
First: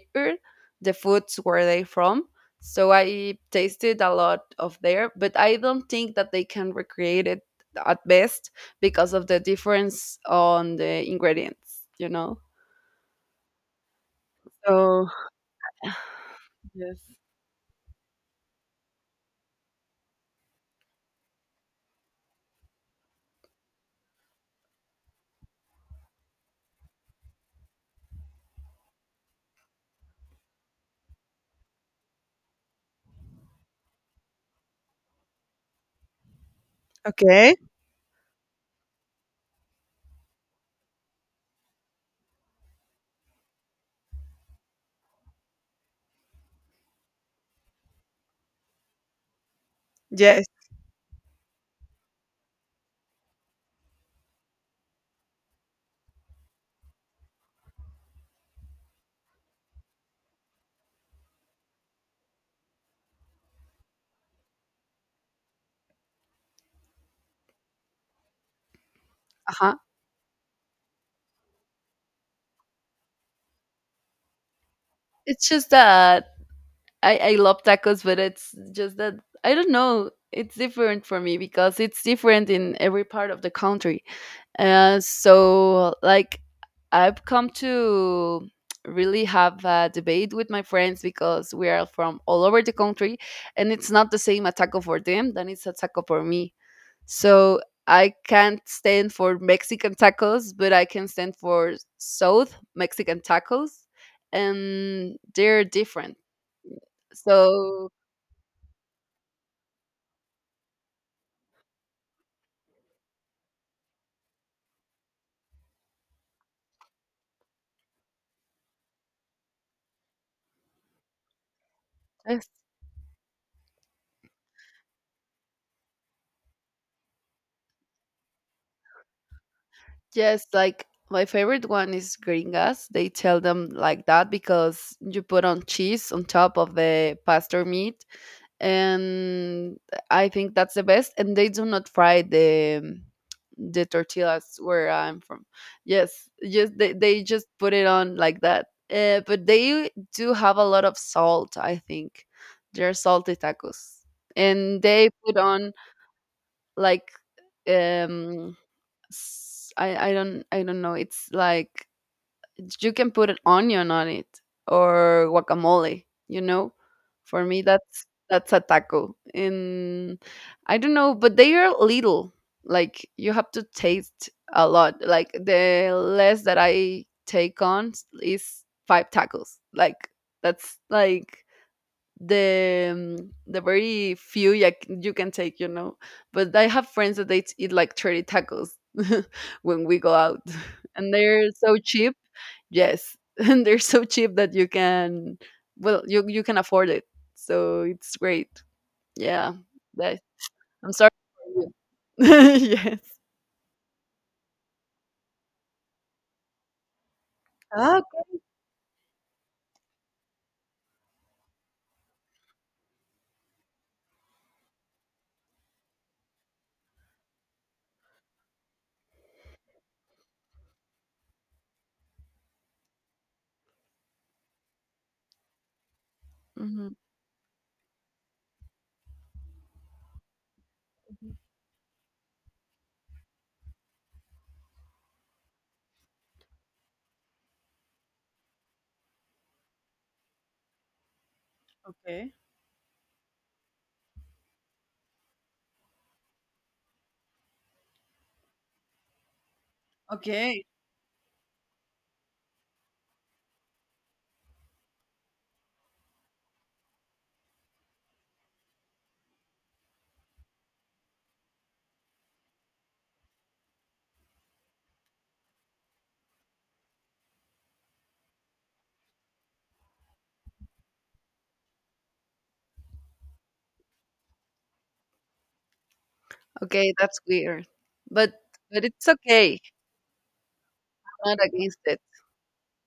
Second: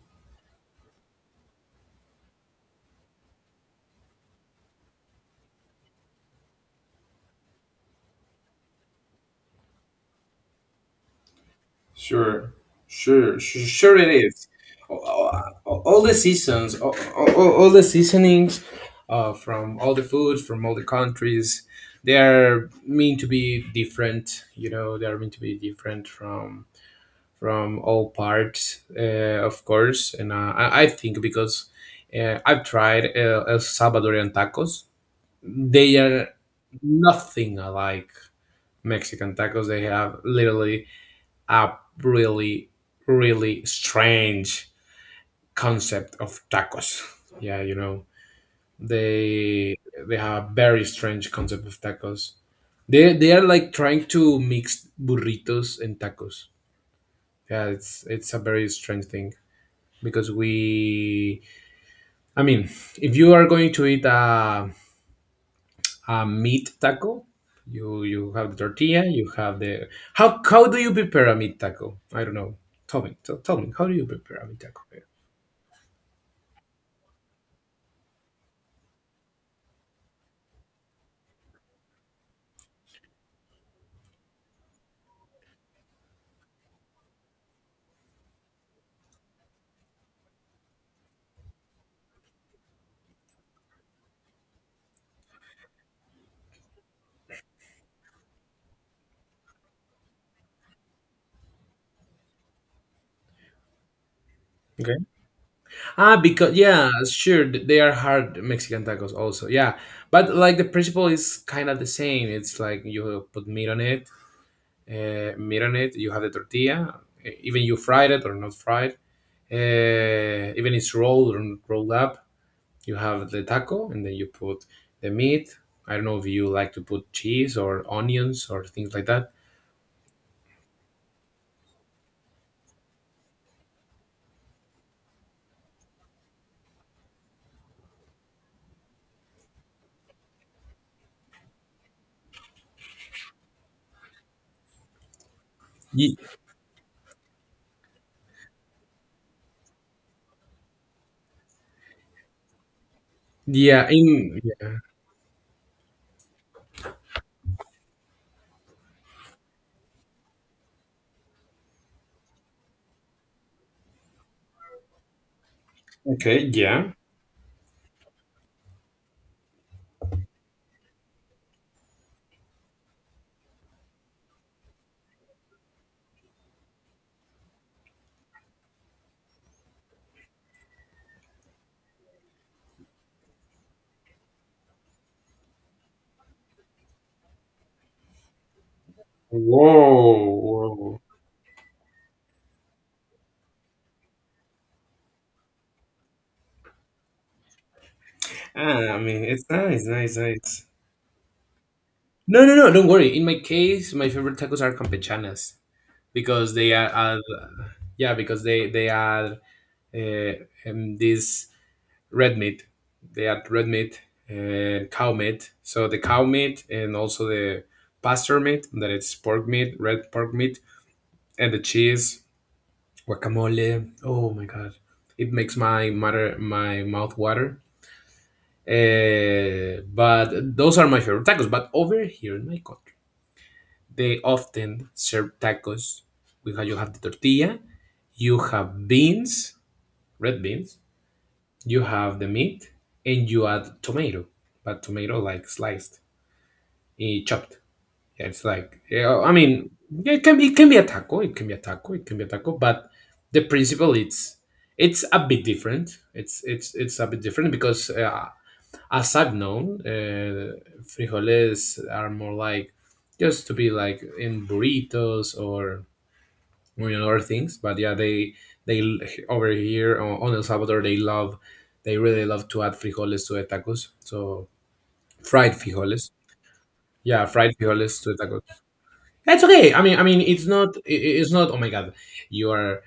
Speaker 1: the foods where they from. So I tasted a lot of there, but I don't think that they can recreate it at best because of the difference on the ingredients, you know?
Speaker 2: sure, sure, it is.
Speaker 1: So,
Speaker 2: All, all the
Speaker 1: [sighs]
Speaker 2: seasons, all,
Speaker 1: yes.
Speaker 2: all, all the seasonings, from all the foods, from all the countries, they are meant to be different, you know. They are meant to be different from all parts, of course. And I think because I've tried El Salvadorian tacos, they are
Speaker 1: Okay.
Speaker 2: nothing like Mexican tacos. They have literally a really, really strange concept of tacos. Yeah, you know, they they have
Speaker 1: Yes.
Speaker 2: a very strange concept of tacos. They are like trying to mix burritos and tacos. Yeah, it's a very strange thing because I mean, if you are going to eat a meat taco. You have the tortilla. You have
Speaker 1: Uh-huh.
Speaker 2: the How do you prepare a meat taco? I don't know. Tell me. Tell me. How do you prepare a meat taco?
Speaker 1: It's just that I love tacos, but it's just that I don't know. It's different for me because it's different in every part of the country. So like I've come to really have a debate with my friends because we are from all over the country, and it's not the same a taco for them than it's a taco for me. So I can't stand for Mexican tacos, but I can stand for South Mexican tacos,
Speaker 2: Okay.
Speaker 1: and they're
Speaker 2: Ah,
Speaker 1: different.
Speaker 2: because yeah, sure, they
Speaker 1: So
Speaker 2: are hard Mexican tacos also. Yeah, but like the principle is kind of the same. It's like you put meat on it. You have the tortilla, even you fried it or not fried, even it's rolled or rolled up.
Speaker 1: yes,
Speaker 2: You have the taco, and then you put the meat. I don't know if you like to put cheese or onions or things like that.
Speaker 1: yes, like my favorite one is gringas. They tell them like that because you put on cheese on top of the pastor meat, and I think that's the best. And they do not fry the tortillas where I'm from.
Speaker 2: Ye-
Speaker 1: Yes, yes, they just put it on like that. But they do have a lot of salt. I think they're salty
Speaker 2: Yeah,
Speaker 1: tacos,
Speaker 2: in yeah.
Speaker 1: and they put on like um I don't know. It's like you can put an onion on it or guacamole. You
Speaker 2: Okay,
Speaker 1: know,
Speaker 2: yeah.
Speaker 1: for me that's a taco. And I don't know, but they are little. Like you have to taste a lot. Like the less that I take on is five tacos. Like that's like the very few you can take. But I have friends that they eat like 30 tacos [laughs] when we go
Speaker 2: Whoa,
Speaker 1: out, [laughs]
Speaker 2: whoa.
Speaker 1: and they're so cheap. Yes, [laughs] and they're so cheap that you can, well, you can afford it. So it's great.
Speaker 2: Ah, I mean, it's
Speaker 1: Yeah,
Speaker 2: nice, nice,
Speaker 1: that,
Speaker 2: nice.
Speaker 1: I'm sorry. For you. [laughs]
Speaker 2: No, no, no, don't
Speaker 1: Yes.
Speaker 2: worry. In my case, my favorite tacos are campechanas because they are
Speaker 1: Ah.
Speaker 2: yeah, because they are uh, this red meat. They add red meat and cow meat. So the cow meat and also the pasture meat, that it's pork meat, red pork meat, and the cheese, guacamole. Oh my god, it makes my
Speaker 1: Mhm.
Speaker 2: mouth water. But those are my favorite tacos. But over here in my country, they often serve tacos. You have the tortilla, you have beans, red beans. You have the
Speaker 1: Okay.
Speaker 2: meat, and you add tomato, but tomato like sliced, chopped. Yeah, it's like yeah, I mean, it
Speaker 1: Okay.
Speaker 2: can be a taco, it can be a taco, it can be a taco, but the principle it's a bit different. It's a bit different because as I've known, frijoles are more like just to be like in burritos or you other things. But yeah, they l- over here on El Salvador, they really love to add frijoles to the tacos. So fried frijoles.
Speaker 1: Okay, that's
Speaker 2: Yeah, fried
Speaker 1: weird,
Speaker 2: frijoles to the tacos.
Speaker 1: but it's
Speaker 2: That's
Speaker 1: okay.
Speaker 2: okay. I mean, it's not,
Speaker 1: I'm
Speaker 2: it's
Speaker 1: not
Speaker 2: not. Oh my
Speaker 1: against
Speaker 2: god,
Speaker 1: it.
Speaker 2: you are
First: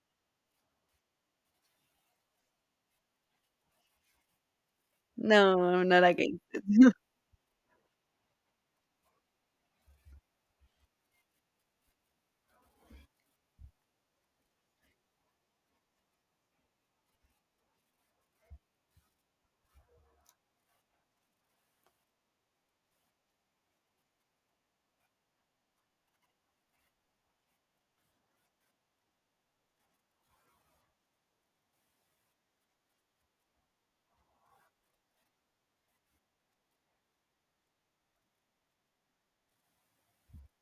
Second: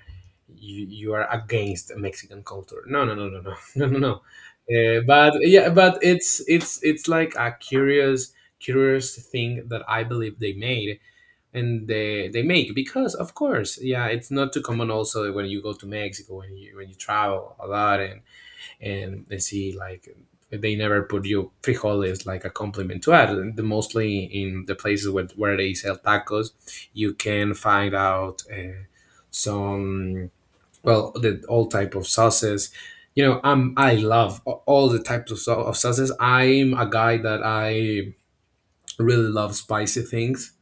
Speaker 2: you, you are against Mexican culture. No, no, no, no, no, [laughs] no, no, no. But
Speaker 1: No,
Speaker 2: yeah,
Speaker 1: I'm
Speaker 2: but
Speaker 1: not against.
Speaker 2: it's like a curious thing that I believe they made, and they make, because of course, yeah, it's not too common. Also, when you go to Mexico, when you travel a lot, and they see like, they never put you frijoles like a compliment to add. And mostly in the places where they sell tacos, you can find out some, well, the all type of sauces, you know. I love all the types of sauces. I'm a guy that I really love spicy things,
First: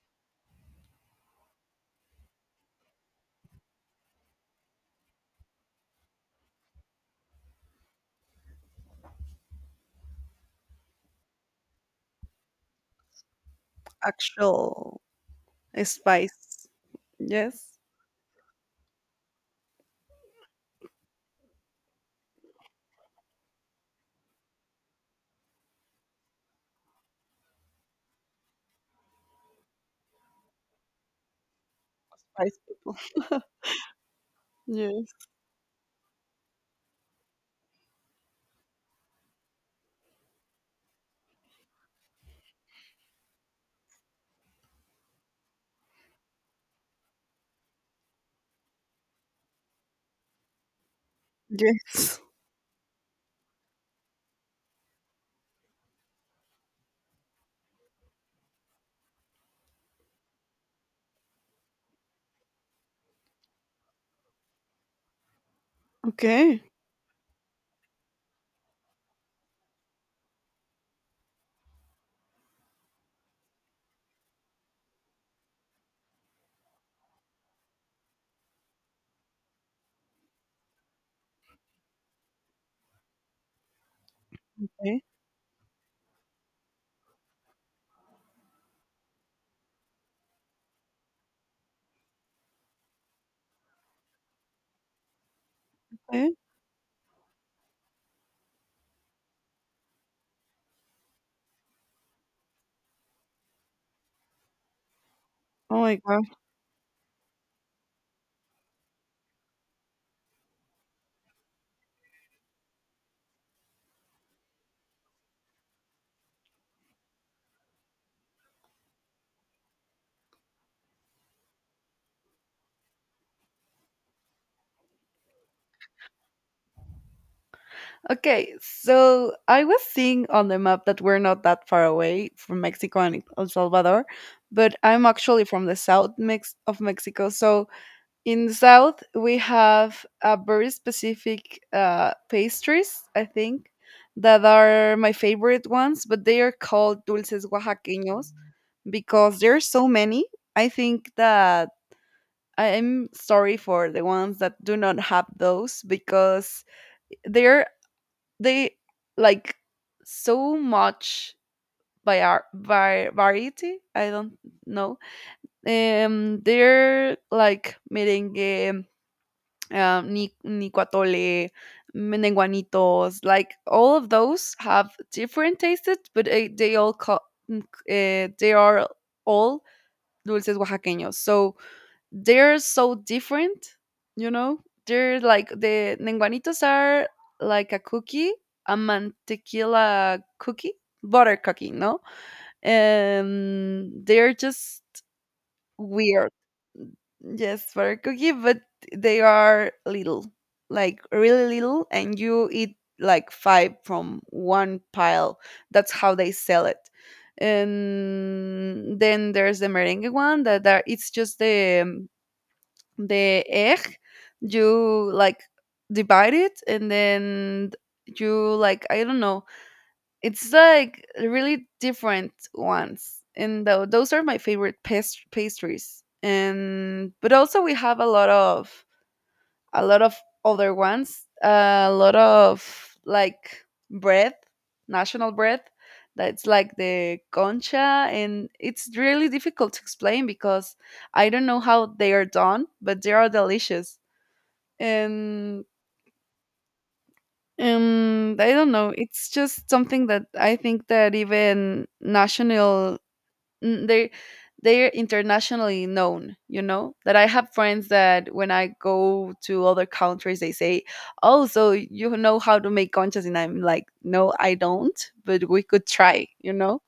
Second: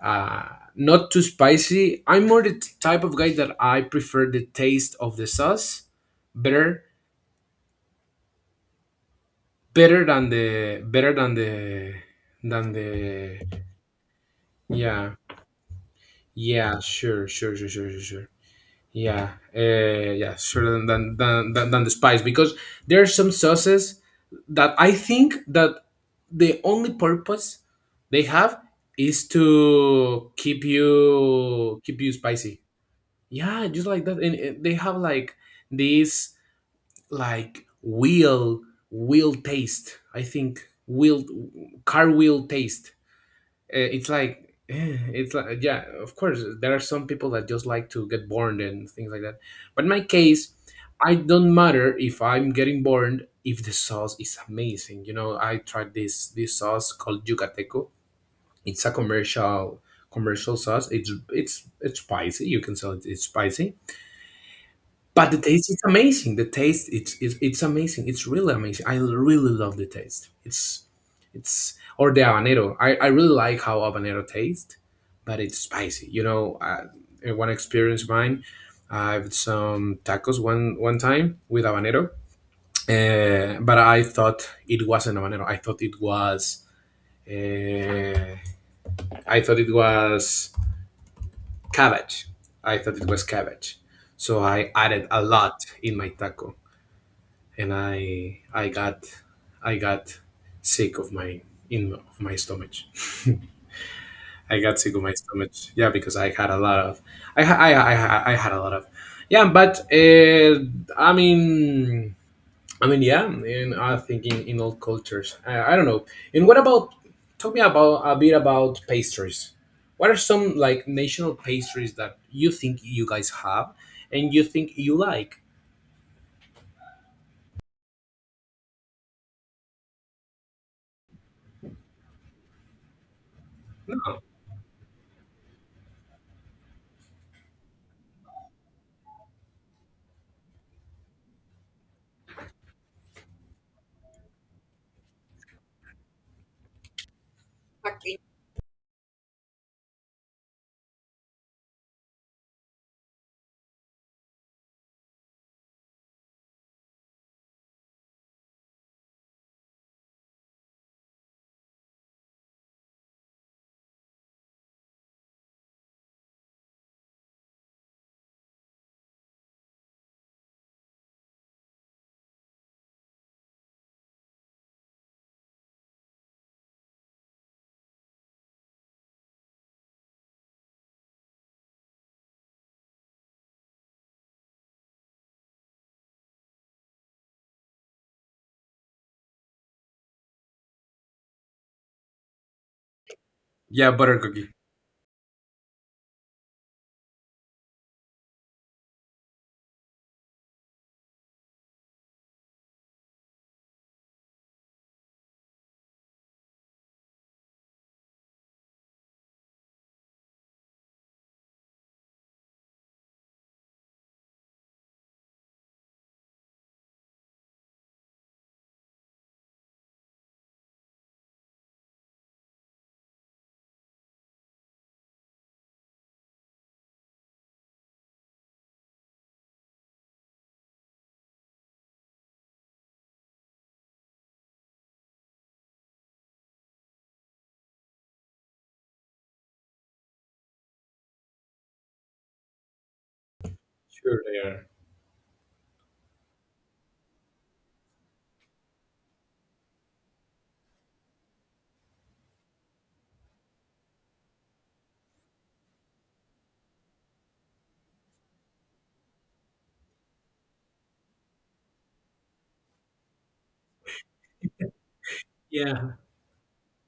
Speaker 2: uh, not too spicy. I'm more the type of guy that I prefer the taste of the sauce better better than the,
Speaker 1: Actual
Speaker 2: yeah,
Speaker 1: spice.
Speaker 2: yeah, sure, sure, sure,
Speaker 1: Yes.
Speaker 2: sure, sure, sure, yeah, yeah, sure, than the spice, because there are some sauces that I think that the only purpose they have is to keep you
Speaker 1: Spice
Speaker 2: spicy.
Speaker 1: people.
Speaker 2: Yeah, just like that. And they have
Speaker 1: Yes.
Speaker 2: like this like wheel taste. I think wheel car wheel taste. It's like it's like yeah. Of course, there are some people that just like to get burned and things like that. But in my case, I don't matter
Speaker 1: Yes.
Speaker 2: if
Speaker 1: [laughs]
Speaker 2: I'm getting burned if the sauce is amazing. You know, I tried this sauce called yucateco. It's a commercial sauce. It's spicy. You can tell it, it's spicy, but the taste is amazing. The
Speaker 1: Okay.
Speaker 2: taste, it's amazing. It's really amazing. I really love the taste. It's or the habanero. I really like how habanero tastes, but it's spicy. You know, one experience of mine, I had some tacos one time with habanero, but I thought it
Speaker 1: Okay.
Speaker 2: wasn't habanero. Uh, I thought it was cabbage. I thought it was cabbage. So I added a lot in my
Speaker 1: Okay.
Speaker 2: taco, and I got sick of my stomach. I got sick of my stomach.
Speaker 1: Oh
Speaker 2: Yeah,
Speaker 1: my
Speaker 2: because
Speaker 1: god.
Speaker 2: I had a lot of I ha- I, I had a lot of, yeah. But I mean I mean, yeah. And I think in all cultures, I don't know. And what about talk me about a bit about pastries. What are some like national pastries that you think you guys have and you think you like?
Speaker 1: Okay, so I was seeing on the map that we're not that far away from Mexico and El Salvador, but I'm actually from the south mix of Mexico. So in the south we have a very specific pastries, I think, that are my favorite ones, but they are called dulces oaxaqueños because there's so many. I think that I'm sorry for the ones that do not have those because they're they like so much by our by variety. I don't know. They're like merengue, nicuatole, menenguanitos, like all of those have different tastes, but uh, they are all dulces oaxaqueños. So they're so different, you know? They're like the Nenguanitos are like a cookie, a mantequilla cookie, butter cookie, no?
Speaker 2: Yeah, butter
Speaker 1: They're
Speaker 2: cookie.
Speaker 1: just weird. Yes, butter cookie, but they are little. Like really little and you eat like five from one pile. That's how they sell it. And then there's the merengue one that it's just the egg. You like divide it, and then you like, I don't know, it's like really different ones, and those are my favorite pastries. And but also we have a lot of a lot of other ones, a lot of like bread, national bread, that's like the concha, and it's really difficult to explain because I don't know how they are done, but they are delicious.
Speaker 2: Sure, they are.
Speaker 1: And I don't know, it's just something that I think that even national n- they they're internationally known. You know that I have friends that when I go to other countries they say, oh, so you know how to make conchas, and I'm like, no, I don't, but we could
Speaker 2: Yeah.
Speaker 1: try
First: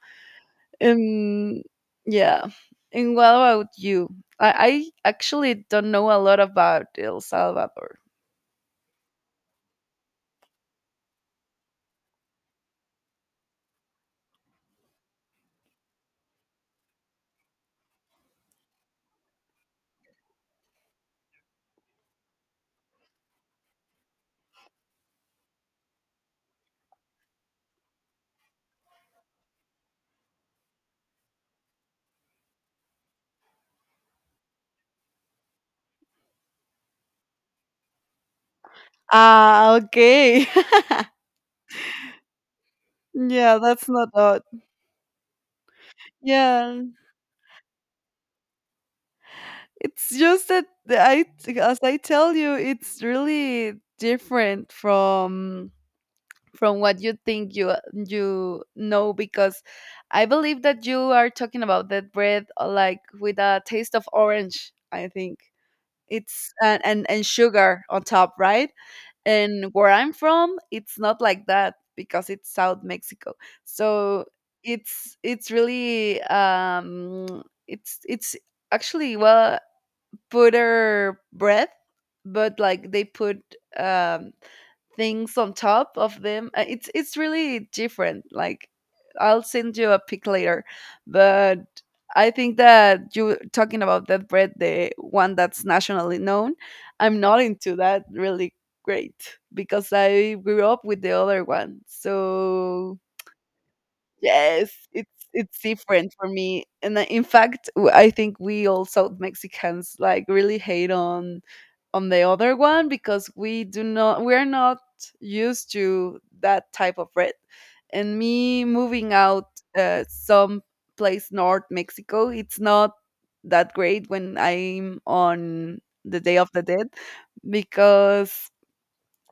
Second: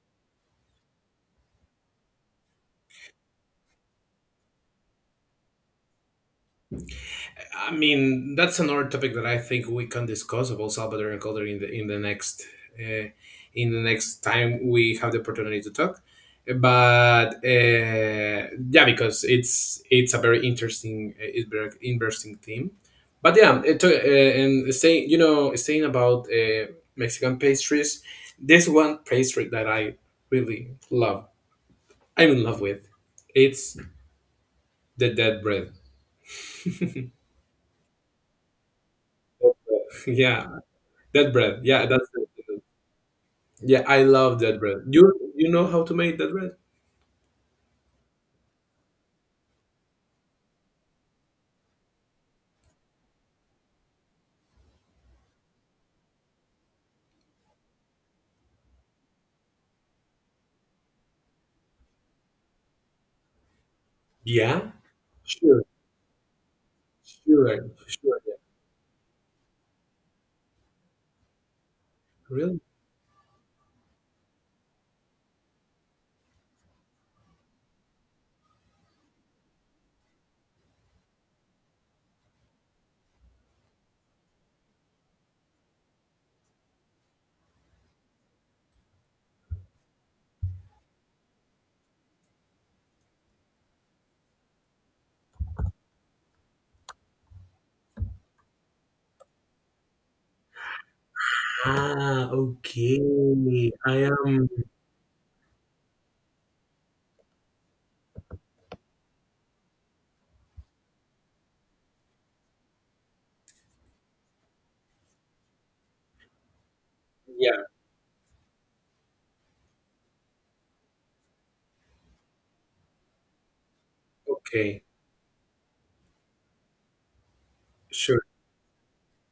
Speaker 1: um yeah. And what about you? I actually don't know a lot about el
Speaker 2: I
Speaker 1: salvador.
Speaker 2: mean, that's another topic that I think we can discuss about Salvadoran culture in the uh, in the next time we have the opportunity to talk. But yeah, because it's a very interesting, it's very interesting theme. But yeah, and saying, about Mexican pastries, there's one pastry that I really love. I'm in love with. It's the dead bread.
Speaker 1: Ah,
Speaker 2: [laughs]
Speaker 1: okay.
Speaker 2: Yeah,
Speaker 1: [laughs]
Speaker 2: dead bread. Yeah, that's it.
Speaker 1: Yeah,
Speaker 2: Yeah,
Speaker 1: that's
Speaker 2: I
Speaker 1: not
Speaker 2: love
Speaker 1: odd.
Speaker 2: that bread. You know how to make that bread?
Speaker 1: Yeah, it's just that the I, as I tell you, it's really different from what you think because I believe that you are talking about that bread like with a taste of
Speaker 2: Yeah.
Speaker 1: orange, I think.
Speaker 2: Sure,
Speaker 1: It's, and
Speaker 2: sure,
Speaker 1: sugar on
Speaker 2: sure. Yeah.
Speaker 1: top, right? And where I'm from, it's not like that because it's
Speaker 2: Really?
Speaker 1: South Mexico. So it's really, it's actually, well, butter bread, but like they put um things on top of them. It's really different. Like I'll send you a pic later, but I think that you talking about that bread, the one that's nationally known, I'm not into that really great because I grew up with the other one.
Speaker 2: Ah,
Speaker 1: So
Speaker 2: okay. I am.
Speaker 1: yes, it's different for me. And in fact, I think we all South Mexicans like really hate on the other one because we're not used to that type of bread.
Speaker 2: Yeah.
Speaker 1: And me moving out some place north Mexico, it's not that great when
Speaker 2: Okay.
Speaker 1: I'm on the Day of the Dead
Speaker 2: Sure.
Speaker 1: because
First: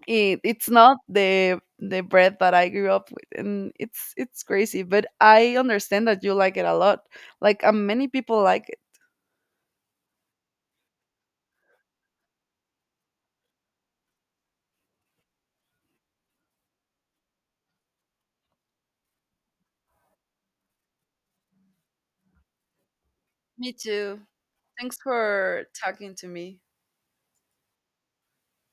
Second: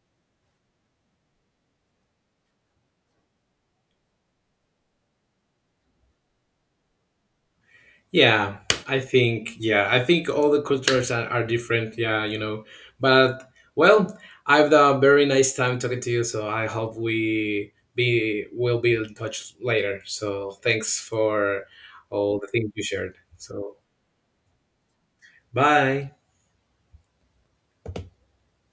Speaker 1: it's not the bread that I grew up with, and it's crazy. But I understand that you like it a lot. Like many people
Speaker 2: Yeah,
Speaker 1: like it.
Speaker 2: I think. Yeah, I think all the cultures are different. Yeah, you know. But well, I've had a very nice time talking to you. So I hope we be will be in touch later. So thanks for all the things you shared.
Speaker 1: Me
Speaker 2: So
Speaker 1: too. Thanks for
Speaker 2: bye.
Speaker 1: talking to me.